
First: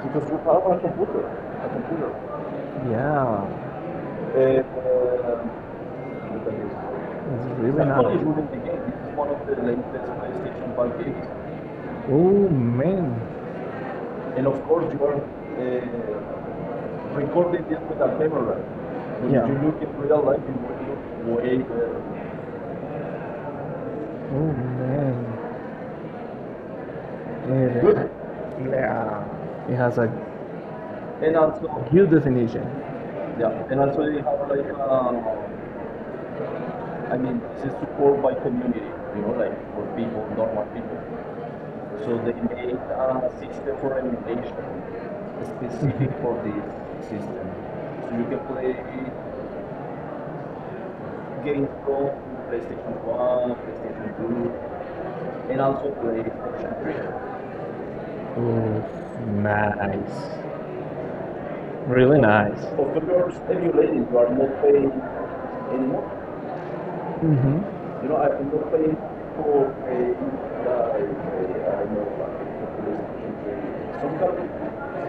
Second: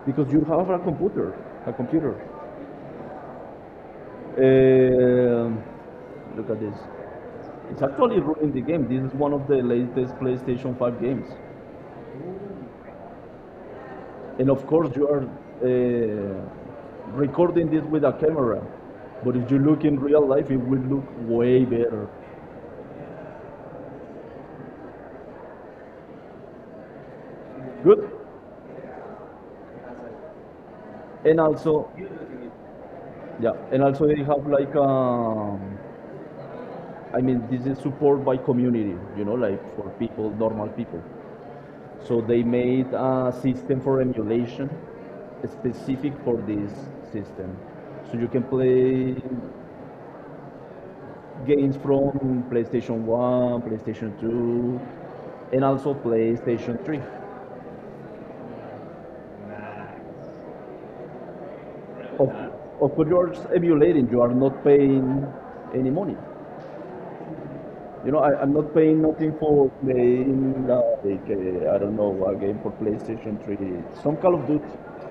Speaker 2: Because
Speaker 1: Because
Speaker 2: you
Speaker 1: you have
Speaker 2: have a
Speaker 1: a
Speaker 2: computer, a computer.
Speaker 1: computer.
Speaker 2: Yeah, and,
Speaker 1: Um Look
Speaker 2: look it's
Speaker 1: at this.
Speaker 2: It's
Speaker 1: It's
Speaker 2: really nice. Not
Speaker 1: actually
Speaker 2: only
Speaker 1: running
Speaker 2: nice.
Speaker 1: the
Speaker 2: The game,
Speaker 1: game. This is
Speaker 2: it's one
Speaker 1: one
Speaker 2: of
Speaker 1: of the
Speaker 2: the latest
Speaker 1: latest PlayStation
Speaker 2: PlayStation 5
Speaker 1: 5
Speaker 2: games.
Speaker 1: games.
Speaker 2: Oh man, and
Speaker 1: And
Speaker 2: of
Speaker 1: of
Speaker 2: course,
Speaker 1: course
Speaker 2: you
Speaker 1: you
Speaker 2: are
Speaker 1: are uh,
Speaker 2: recording
Speaker 1: recording
Speaker 2: this
Speaker 1: this
Speaker 2: with
Speaker 1: with
Speaker 2: a
Speaker 1: a
Speaker 2: camera.
Speaker 1: camera.
Speaker 2: So
Speaker 1: But
Speaker 2: yeah.
Speaker 1: if you look
Speaker 2: You
Speaker 1: in
Speaker 2: real
Speaker 1: real
Speaker 2: life
Speaker 1: life, it will look
Speaker 2: way
Speaker 1: way better.
Speaker 2: better. Oh man. And
Speaker 1: Good.
Speaker 2: good. Yeah. It has a and
Speaker 1: And
Speaker 2: also,
Speaker 1: also,
Speaker 2: good definition.
Speaker 1: yeah,
Speaker 2: Yeah, and
Speaker 1: and
Speaker 2: also
Speaker 1: also
Speaker 2: they
Speaker 1: they have
Speaker 2: have like,
Speaker 1: like
Speaker 2: I
Speaker 1: I
Speaker 2: mean,
Speaker 1: mean,
Speaker 2: this
Speaker 1: this
Speaker 2: is
Speaker 1: is
Speaker 2: support
Speaker 1: support
Speaker 2: by
Speaker 1: by
Speaker 2: community,
Speaker 1: community,
Speaker 2: you
Speaker 1: you know,
Speaker 2: know, like
Speaker 1: like
Speaker 2: for
Speaker 1: for
Speaker 2: people,
Speaker 1: people,
Speaker 2: normal
Speaker 1: normal
Speaker 2: people.
Speaker 1: people.
Speaker 2: So
Speaker 1: So
Speaker 2: they
Speaker 1: they
Speaker 2: made
Speaker 1: made
Speaker 2: a
Speaker 1: a
Speaker 2: system
Speaker 1: system
Speaker 2: for
Speaker 1: for
Speaker 2: emulation
Speaker 1: emulation
Speaker 2: specific
Speaker 1: specific
Speaker 2: for
Speaker 1: for
Speaker 2: this
Speaker 1: this
Speaker 2: system.
Speaker 1: system.
Speaker 2: So
Speaker 1: So
Speaker 2: you
Speaker 1: you
Speaker 2: can
Speaker 1: can
Speaker 2: play
Speaker 1: play
Speaker 2: games
Speaker 1: games
Speaker 2: from
Speaker 1: from
Speaker 2: PlayStation
Speaker 1: PlayStation
Speaker 2: 1,
Speaker 1: 1,
Speaker 2: PlayStation
Speaker 1: PlayStation
Speaker 2: 2,
Speaker 1: 2,
Speaker 2: and
Speaker 1: and
Speaker 2: also
Speaker 1: also
Speaker 2: play PlayStation
Speaker 1: PlayStation 3.
Speaker 2: 3. Ooh, nice. Really
Speaker 1: Of,
Speaker 2: nice.
Speaker 1: of
Speaker 2: Of
Speaker 1: course,
Speaker 2: course,
Speaker 1: you're emulating, you are
Speaker 2: Broadmoor
Speaker 1: not paying any
Speaker 2: anymore.
Speaker 1: money.
Speaker 2: Mm-hmm. You
Speaker 1: You know,
Speaker 2: know, I've been
Speaker 1: I'm not
Speaker 2: looking
Speaker 1: paying nothing for
Speaker 2: for uh,
Speaker 1: playing,
Speaker 2: I,
Speaker 1: I
Speaker 2: I
Speaker 1: don't
Speaker 2: know
Speaker 1: know, a game for PlayStation 3, some
Speaker 2: some
Speaker 1: Call of Duty.
Speaker 2: company.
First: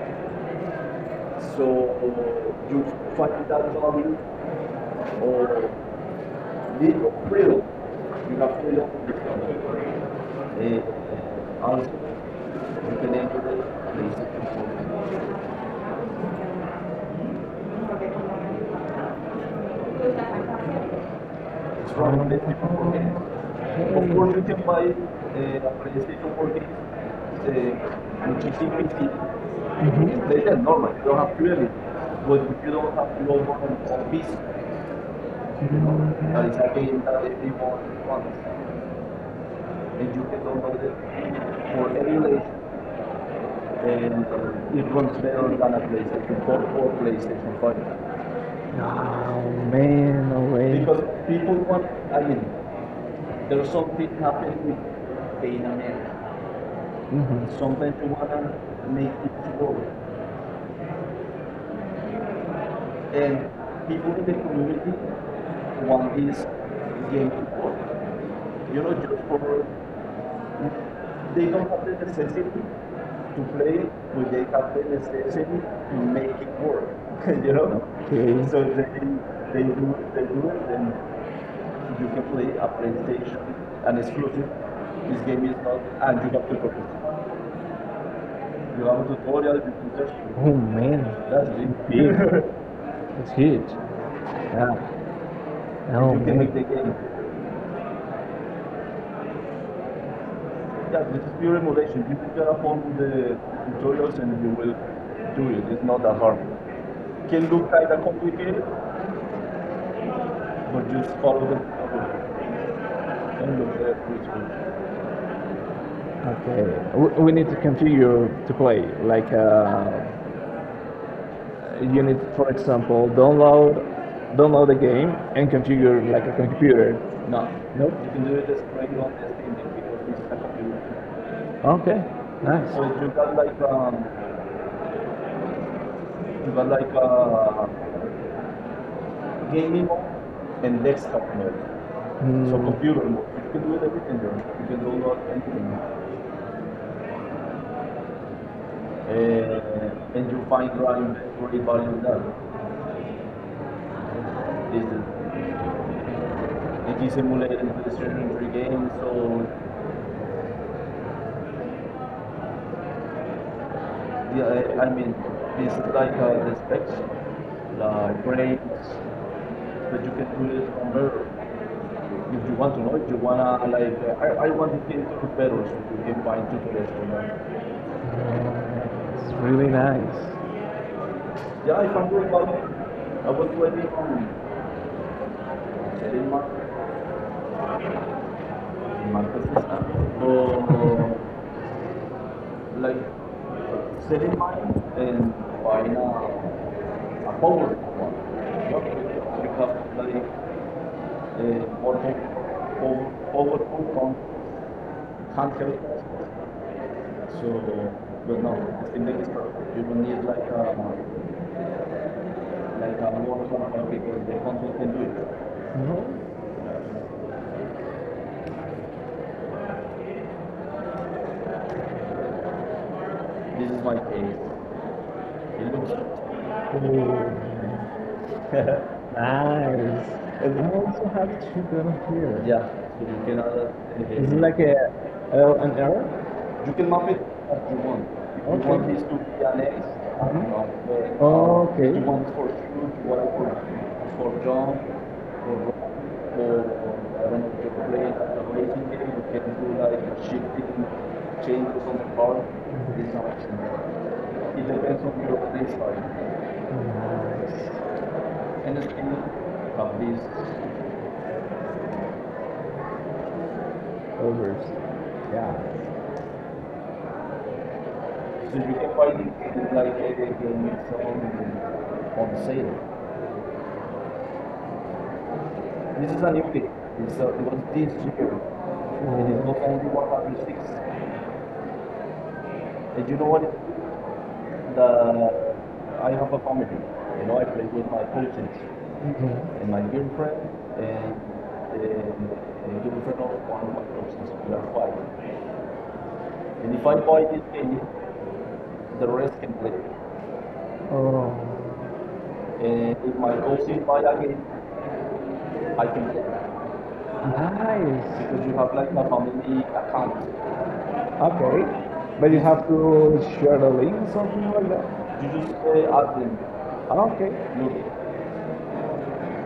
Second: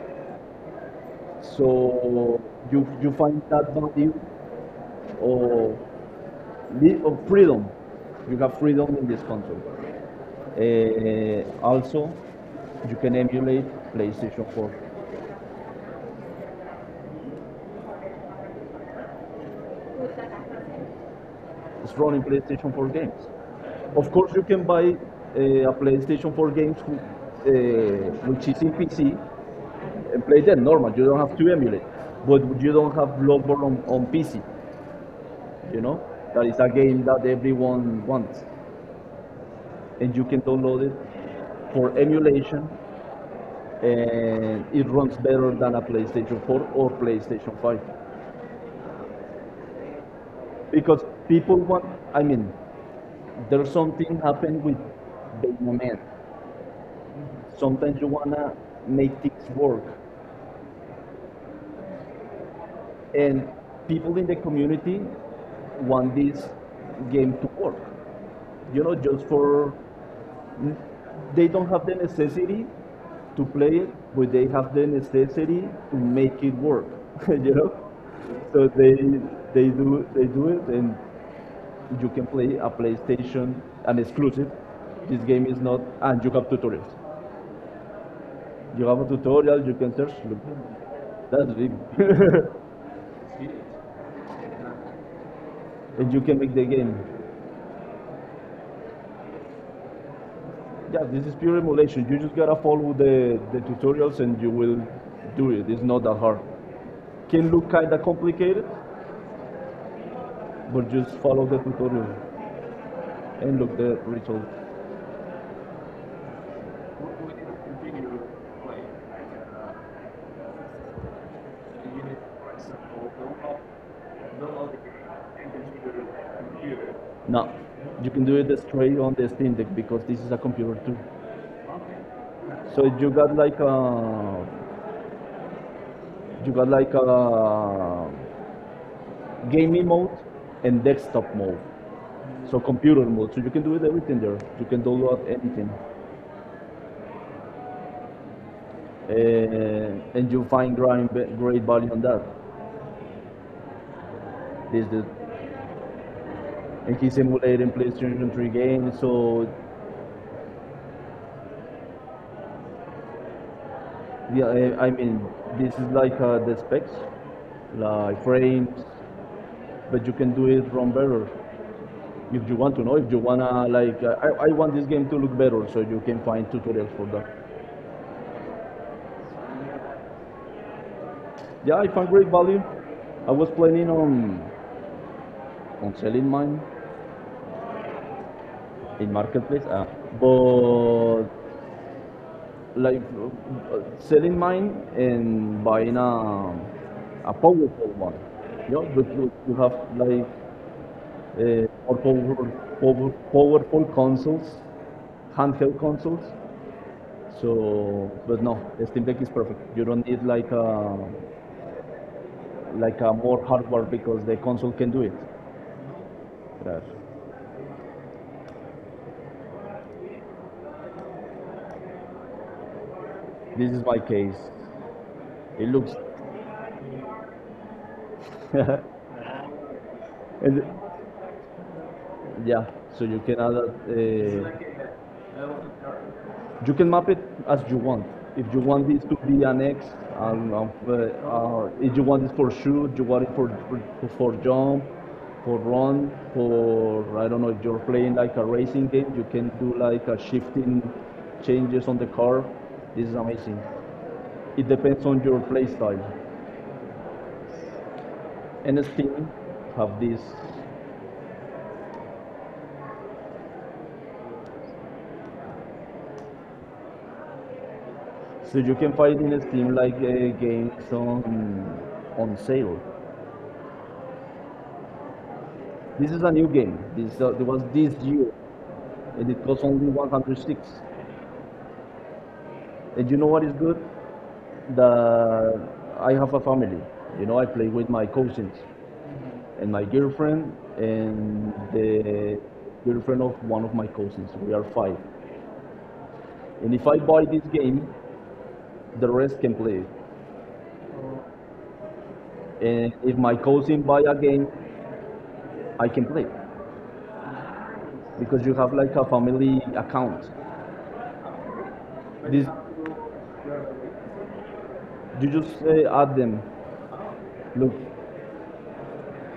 Speaker 2: So
Speaker 1: So
Speaker 2: you
Speaker 1: you
Speaker 2: find
Speaker 1: find that
Speaker 2: that
Speaker 1: value
Speaker 2: value or
Speaker 1: of,
Speaker 2: need or
Speaker 1: of
Speaker 2: feel
Speaker 1: freedom.
Speaker 2: you
Speaker 1: You have
Speaker 2: have to
Speaker 1: freedom in this console.
Speaker 2: look, also
Speaker 1: Also,
Speaker 2: you
Speaker 1: you
Speaker 2: can
Speaker 1: can
Speaker 2: enter the
Speaker 1: emulate PlayStation 4.
Speaker 2: place it's
Speaker 1: It's running
Speaker 2: from the
Speaker 1: PlayStation 4 games.
Speaker 2: people. Of
Speaker 1: Of course,
Speaker 2: course you
Speaker 1: you
Speaker 2: can
Speaker 1: can
Speaker 2: buy
Speaker 1: buy a PlayStation 4 games who-
Speaker 2: the
Speaker 1: uh,
Speaker 2: and
Speaker 1: which is in
Speaker 2: 50-50.
Speaker 1: PC and
Speaker 2: Mhm.
Speaker 1: play
Speaker 2: They said
Speaker 1: them normal.
Speaker 2: normal, you
Speaker 1: You
Speaker 2: don't
Speaker 1: don't
Speaker 2: have
Speaker 1: have to
Speaker 2: clearly,
Speaker 1: emulate,
Speaker 2: but
Speaker 1: but
Speaker 2: you
Speaker 1: you don't have
Speaker 2: don't want,
Speaker 1: Bloodborne on PC.
Speaker 2: you
Speaker 1: You know
Speaker 2: know,
Speaker 1: that
Speaker 2: that is
Speaker 1: is a game that
Speaker 2: against people
Speaker 1: everyone wants,
Speaker 2: want. And
Speaker 1: and
Speaker 2: you
Speaker 1: you
Speaker 2: can
Speaker 1: can
Speaker 2: download
Speaker 1: download
Speaker 2: it
Speaker 1: it
Speaker 2: for
Speaker 1: for
Speaker 2: any list,
Speaker 1: emulation
Speaker 2: and
Speaker 1: and
Speaker 2: it
Speaker 1: it
Speaker 2: runs
Speaker 1: runs
Speaker 2: better
Speaker 1: better
Speaker 2: than a
Speaker 1: than a
Speaker 2: PlayStation
Speaker 1: PlayStation
Speaker 2: 4
Speaker 1: 4
Speaker 2: or
Speaker 1: or
Speaker 2: PlayStation
Speaker 1: PlayStation
Speaker 2: 5.
Speaker 1: 5
Speaker 2: Oh man, no way. Because
Speaker 1: because
Speaker 2: people,
Speaker 1: people want.
Speaker 2: I
Speaker 1: I
Speaker 2: mean,
Speaker 1: mean,
Speaker 2: there's
Speaker 1: there's
Speaker 2: some
Speaker 1: something happen with
Speaker 2: pain
Speaker 1: Beta
Speaker 2: on it.
Speaker 1: Man.
Speaker 2: Mhm. Sometimes you
Speaker 1: Sometimes you
Speaker 2: wanna
Speaker 1: wanna
Speaker 2: make
Speaker 1: make
Speaker 2: things
Speaker 1: things
Speaker 2: work,
Speaker 1: work,
Speaker 2: and
Speaker 1: and
Speaker 2: people in
Speaker 1: people in
Speaker 2: the
Speaker 1: the
Speaker 2: community
Speaker 1: community
Speaker 2: while
Speaker 1: want
Speaker 2: he's
Speaker 1: this game
Speaker 2: gaming.
Speaker 1: to work.
Speaker 2: You
Speaker 1: You know, just
Speaker 2: know,
Speaker 1: for,
Speaker 2: they
Speaker 1: they
Speaker 2: know
Speaker 1: don't have the necessity
Speaker 2: to
Speaker 1: to
Speaker 2: play
Speaker 1: play it,
Speaker 2: with
Speaker 1: but
Speaker 2: it
Speaker 1: they have the necessity to
Speaker 2: and make
Speaker 1: make it
Speaker 2: it work.
Speaker 1: work.
Speaker 2: You
Speaker 1: You know,
Speaker 2: know, okay. So
Speaker 1: so they
Speaker 2: they
Speaker 1: they
Speaker 2: do
Speaker 1: do they do
Speaker 2: it,
Speaker 1: it
Speaker 2: and
Speaker 1: and
Speaker 2: you
Speaker 1: you
Speaker 2: can
Speaker 1: can
Speaker 2: play
Speaker 1: play
Speaker 2: a
Speaker 1: a
Speaker 2: PlayStation
Speaker 1: PlayStation
Speaker 2: and
Speaker 1: an
Speaker 2: it's free.
Speaker 1: exclusive.
Speaker 2: This
Speaker 1: This
Speaker 2: game,
Speaker 1: game is not,
Speaker 2: and
Speaker 1: and
Speaker 2: you
Speaker 1: you
Speaker 2: have
Speaker 1: have
Speaker 2: to put
Speaker 1: tutorials.
Speaker 2: it. You
Speaker 1: You
Speaker 2: have
Speaker 1: have a
Speaker 2: to.
Speaker 1: tutorial, you can search. Look,
Speaker 2: Oh man, that's
Speaker 1: that's big.
Speaker 2: big. It's huge. Yeah. Oh you
Speaker 1: And
Speaker 2: can
Speaker 1: you
Speaker 2: man.
Speaker 1: can
Speaker 2: Make
Speaker 1: make
Speaker 2: the
Speaker 1: the game.
Speaker 2: game. Yeah,
Speaker 1: Yeah,
Speaker 2: this is
Speaker 1: this is
Speaker 2: pure
Speaker 1: pure
Speaker 2: emulation.
Speaker 1: emulation.
Speaker 2: If you
Speaker 1: You just
Speaker 2: got a
Speaker 1: gotta
Speaker 2: phone
Speaker 1: follow the
Speaker 2: tutorial,
Speaker 1: tutorials, and you will
Speaker 2: do
Speaker 1: do
Speaker 2: it.
Speaker 1: it.
Speaker 2: It's
Speaker 1: It's
Speaker 2: not that.
Speaker 1: not that hard.
Speaker 2: It can
Speaker 1: Can
Speaker 2: look
Speaker 1: look
Speaker 2: kind of
Speaker 1: kinda
Speaker 2: complicated,
Speaker 1: complicated,
Speaker 2: but
Speaker 1: but
Speaker 2: just
Speaker 1: just
Speaker 2: follow
Speaker 1: follow the tutorial
Speaker 2: the end
Speaker 1: and
Speaker 2: of
Speaker 1: look
Speaker 2: that
Speaker 1: the result.
Speaker 2: principle. Okay. We-
Speaker 1: We
Speaker 2: We
Speaker 1: we
Speaker 2: need to
Speaker 1: did
Speaker 2: continue
Speaker 1: continue
Speaker 2: to play.
Speaker 1: playing.
Speaker 2: Like you
Speaker 1: You
Speaker 2: need,
Speaker 1: need,
Speaker 2: for
Speaker 1: for
Speaker 2: example,
Speaker 1: example, go up.
Speaker 2: download the game and configure like a computer. No,
Speaker 1: No,
Speaker 2: nope. You
Speaker 1: you
Speaker 2: can do
Speaker 1: can do
Speaker 2: it as
Speaker 1: it
Speaker 2: like
Speaker 1: straight on the Steam Deck because this is a computer too.
Speaker 2: okay. Nice. So
Speaker 1: So
Speaker 2: you
Speaker 1: you
Speaker 2: got
Speaker 1: got
Speaker 2: like
Speaker 1: like
Speaker 2: a
Speaker 1: a
Speaker 2: game
Speaker 1: gaming mode
Speaker 2: and
Speaker 1: and
Speaker 2: desktop
Speaker 1: desktop
Speaker 2: mode.
Speaker 1: mode.
Speaker 2: Mm. So mm,
Speaker 1: So
Speaker 2: computer
Speaker 1: computer
Speaker 2: mode.
Speaker 1: mode. So
Speaker 2: You
Speaker 1: you
Speaker 2: can
Speaker 1: can
Speaker 2: do it
Speaker 1: do it
Speaker 2: everything.
Speaker 1: everything there.
Speaker 2: You
Speaker 1: You
Speaker 2: can
Speaker 1: can
Speaker 2: download
Speaker 1: download
Speaker 2: anything.
Speaker 1: anything,
Speaker 2: And
Speaker 1: and
Speaker 2: you
Speaker 1: you
Speaker 2: find
Speaker 1: find
Speaker 2: great
Speaker 1: great
Speaker 2: value
Speaker 1: value
Speaker 2: in
Speaker 1: on
Speaker 2: that.
Speaker 1: that.
Speaker 2: This
Speaker 1: This the
Speaker 2: is it
Speaker 1: And
Speaker 2: is
Speaker 1: he's
Speaker 2: emulating
Speaker 1: emulating
Speaker 2: the
Speaker 1: PlayStation
Speaker 2: 3
Speaker 1: 3
Speaker 2: game.
Speaker 1: games.
Speaker 2: So
Speaker 1: So yeah,
Speaker 2: yeah, I,
Speaker 1: I
Speaker 2: mean,
Speaker 1: mean
Speaker 2: this
Speaker 1: this
Speaker 2: is
Speaker 1: is
Speaker 2: like
Speaker 1: like
Speaker 2: the
Speaker 1: the
Speaker 2: specs,
Speaker 1: specs,
Speaker 2: like
Speaker 1: like frames,
Speaker 2: but
Speaker 1: but
Speaker 2: you
Speaker 1: you
Speaker 2: can
Speaker 1: can do
Speaker 2: do it
Speaker 1: it
Speaker 2: from
Speaker 1: from
Speaker 2: better.
Speaker 1: better
Speaker 2: If
Speaker 1: if
Speaker 2: you
Speaker 1: you
Speaker 2: want
Speaker 1: want
Speaker 2: to
Speaker 1: to
Speaker 2: know,
Speaker 1: know
Speaker 2: if
Speaker 1: if
Speaker 2: you
Speaker 1: you wanna
Speaker 2: wanna
Speaker 1: like
Speaker 2: I
Speaker 1: I
Speaker 2: want
Speaker 1: want
Speaker 2: the
Speaker 1: this
Speaker 2: game
Speaker 1: game
Speaker 2: to
Speaker 1: to
Speaker 2: look
Speaker 1: look
Speaker 2: better,
Speaker 1: better
Speaker 2: so
Speaker 1: so you
Speaker 2: you can
Speaker 1: can
Speaker 2: find
Speaker 1: find
Speaker 2: tutorials
Speaker 1: tutorials
Speaker 2: for
Speaker 1: for that.
Speaker 2: that. It's really nice.
Speaker 1: Yeah,
Speaker 2: Yeah, I
Speaker 1: I found
Speaker 2: found
Speaker 1: great
Speaker 2: it.
Speaker 1: value.
Speaker 2: I
Speaker 1: I
Speaker 2: was
Speaker 1: was
Speaker 2: playing
Speaker 1: planning on selling
Speaker 2: in
Speaker 1: mine
Speaker 2: Marcus,
Speaker 1: in
Speaker 2: in
Speaker 1: marketplace.
Speaker 2: Marcus's.
Speaker 1: But
Speaker 2: So
Speaker 1: like
Speaker 2: selling
Speaker 1: selling
Speaker 2: mine
Speaker 1: mine
Speaker 2: and
Speaker 1: and
Speaker 2: buying
Speaker 1: buying a
Speaker 2: a power
Speaker 1: powerful one.
Speaker 2: one.
Speaker 1: Yeah but
Speaker 2: No?
Speaker 1: you have
Speaker 2: Because
Speaker 1: like
Speaker 2: the more
Speaker 1: more
Speaker 2: pow- powerful
Speaker 1: powerful
Speaker 2: phone
Speaker 1: consoles,
Speaker 2: can't
Speaker 1: handheld
Speaker 2: help
Speaker 1: consoles.
Speaker 2: us. So,
Speaker 1: So,
Speaker 2: but
Speaker 1: but
Speaker 2: no,
Speaker 1: no,
Speaker 2: I think
Speaker 1: Steam
Speaker 2: that
Speaker 1: Deck
Speaker 2: is
Speaker 1: is perfect.
Speaker 2: perfect. You
Speaker 1: You
Speaker 2: will
Speaker 1: don't
Speaker 2: need
Speaker 1: need
Speaker 2: like like
Speaker 1: like
Speaker 2: a
Speaker 1: a more hardware
Speaker 2: normal people
Speaker 1: because the console can
Speaker 2: do
Speaker 1: do it.
Speaker 2: it. No?
Speaker 1: Right.
Speaker 2: This
Speaker 1: This
Speaker 2: is
Speaker 1: is
Speaker 2: my
Speaker 1: my
Speaker 2: case.
Speaker 1: case.
Speaker 2: It
Speaker 1: It
Speaker 2: looks.
Speaker 1: looks,
Speaker 2: Oh. Nice. And
Speaker 1: and
Speaker 2: I also have two here. Yeah,
Speaker 1: yeah.
Speaker 2: so
Speaker 1: So
Speaker 2: you
Speaker 1: you
Speaker 2: can
Speaker 1: can add
Speaker 2: is it like a
Speaker 1: uh,
Speaker 2: L and R? You
Speaker 1: you
Speaker 2: can
Speaker 1: can
Speaker 2: map
Speaker 1: map it
Speaker 2: it as
Speaker 1: as
Speaker 2: you
Speaker 1: you
Speaker 2: want.
Speaker 1: want.
Speaker 2: If you
Speaker 1: If you
Speaker 2: Okay. want
Speaker 1: want
Speaker 2: Okay. this
Speaker 1: this
Speaker 2: to
Speaker 1: to
Speaker 2: be
Speaker 1: be
Speaker 2: an
Speaker 1: an X,
Speaker 2: ace,
Speaker 1: I uh,
Speaker 2: Okay.
Speaker 1: if
Speaker 2: You
Speaker 1: you want
Speaker 2: want
Speaker 1: this
Speaker 2: for
Speaker 1: for
Speaker 2: shoot,
Speaker 1: shoot, you
Speaker 2: you
Speaker 1: want
Speaker 2: want
Speaker 1: it
Speaker 2: for
Speaker 1: for
Speaker 2: jump,
Speaker 1: jump,
Speaker 2: for
Speaker 1: for
Speaker 2: run,
Speaker 1: run,
Speaker 2: for
Speaker 1: for,
Speaker 2: I
Speaker 1: I
Speaker 2: don't
Speaker 1: don't know,
Speaker 2: know,
Speaker 1: if
Speaker 2: if
Speaker 1: you're
Speaker 2: you're playing
Speaker 1: playing like
Speaker 2: a
Speaker 1: a
Speaker 2: racing
Speaker 1: racing game,
Speaker 2: game,
Speaker 1: you
Speaker 2: you
Speaker 1: can
Speaker 2: can do
Speaker 1: do
Speaker 2: like
Speaker 1: like a shifting
Speaker 2: shifting changes
Speaker 1: changes on
Speaker 2: on
Speaker 1: the
Speaker 2: the car.
Speaker 1: car. This
Speaker 2: This
Speaker 1: is
Speaker 2: option.
Speaker 1: amazing.
Speaker 2: It
Speaker 1: It
Speaker 2: depends
Speaker 1: depends on
Speaker 2: on your
Speaker 1: your play
Speaker 2: play style.
Speaker 1: style.
Speaker 2: Nice
Speaker 1: And
Speaker 2: anything
Speaker 1: Steam
Speaker 2: from
Speaker 1: have this.
Speaker 2: these. Overs. Yeah.
Speaker 1: So
Speaker 2: So
Speaker 1: you
Speaker 2: you
Speaker 1: can
Speaker 2: can buy
Speaker 1: find in Steam
Speaker 2: it
Speaker 1: like
Speaker 2: like a
Speaker 1: games
Speaker 2: someone
Speaker 1: on
Speaker 2: on sale.
Speaker 1: sale.
Speaker 2: This
Speaker 1: This
Speaker 2: is
Speaker 1: is
Speaker 2: a
Speaker 1: a
Speaker 2: new
Speaker 1: new
Speaker 2: pick.
Speaker 1: game.
Speaker 2: It's
Speaker 1: This
Speaker 2: it
Speaker 1: It
Speaker 2: was
Speaker 1: was
Speaker 2: this
Speaker 1: this year,
Speaker 2: year. Mm-hmm.
Speaker 1: and
Speaker 2: It is
Speaker 1: it
Speaker 2: not
Speaker 1: costs
Speaker 2: only
Speaker 1: only
Speaker 2: 106.
Speaker 1: 106.
Speaker 2: And
Speaker 1: And
Speaker 2: you
Speaker 1: you
Speaker 2: know
Speaker 1: know
Speaker 2: what?
Speaker 1: what is good?
Speaker 2: The
Speaker 1: The
Speaker 2: I
Speaker 1: I
Speaker 2: have
Speaker 1: have a family.
Speaker 2: you
Speaker 1: You
Speaker 2: know I
Speaker 1: know, I
Speaker 2: played
Speaker 1: play
Speaker 2: with
Speaker 1: with
Speaker 2: my
Speaker 1: my
Speaker 2: coaches
Speaker 1: cousins
Speaker 2: and
Speaker 1: and
Speaker 2: my
Speaker 1: my
Speaker 2: girlfriend
Speaker 1: girlfriend
Speaker 2: and
Speaker 1: and the
Speaker 2: the girlfriend
Speaker 1: girlfriend of
Speaker 2: of one
Speaker 1: one
Speaker 2: of
Speaker 1: of
Speaker 2: my
Speaker 1: my
Speaker 2: coaches.
Speaker 1: cousins.
Speaker 2: We
Speaker 1: We
Speaker 2: are
Speaker 1: are five.
Speaker 2: five. And
Speaker 1: And
Speaker 2: if I
Speaker 1: if I
Speaker 2: buy
Speaker 1: buy
Speaker 2: this
Speaker 1: this
Speaker 2: game,
Speaker 1: game,
Speaker 2: the
Speaker 1: the
Speaker 2: rest
Speaker 1: rest
Speaker 2: can
Speaker 1: can
Speaker 2: play.
Speaker 1: play.
Speaker 2: Oh. And
Speaker 1: And
Speaker 2: in
Speaker 1: if
Speaker 2: my
Speaker 1: my
Speaker 2: course
Speaker 1: cousin buy a game,
Speaker 2: I
Speaker 1: I
Speaker 2: can
Speaker 1: can
Speaker 2: get.
Speaker 1: play
Speaker 2: Nice. Because
Speaker 1: because
Speaker 2: you
Speaker 1: you
Speaker 2: have
Speaker 1: have
Speaker 2: like
Speaker 1: like
Speaker 2: a
Speaker 1: a
Speaker 2: family
Speaker 1: family account.
Speaker 2: account. Okay. But you
Speaker 1: This
Speaker 2: have to share the link or something like that.
Speaker 1: You
Speaker 2: You just
Speaker 1: just add them.
Speaker 2: Okay. You
Speaker 1: Look,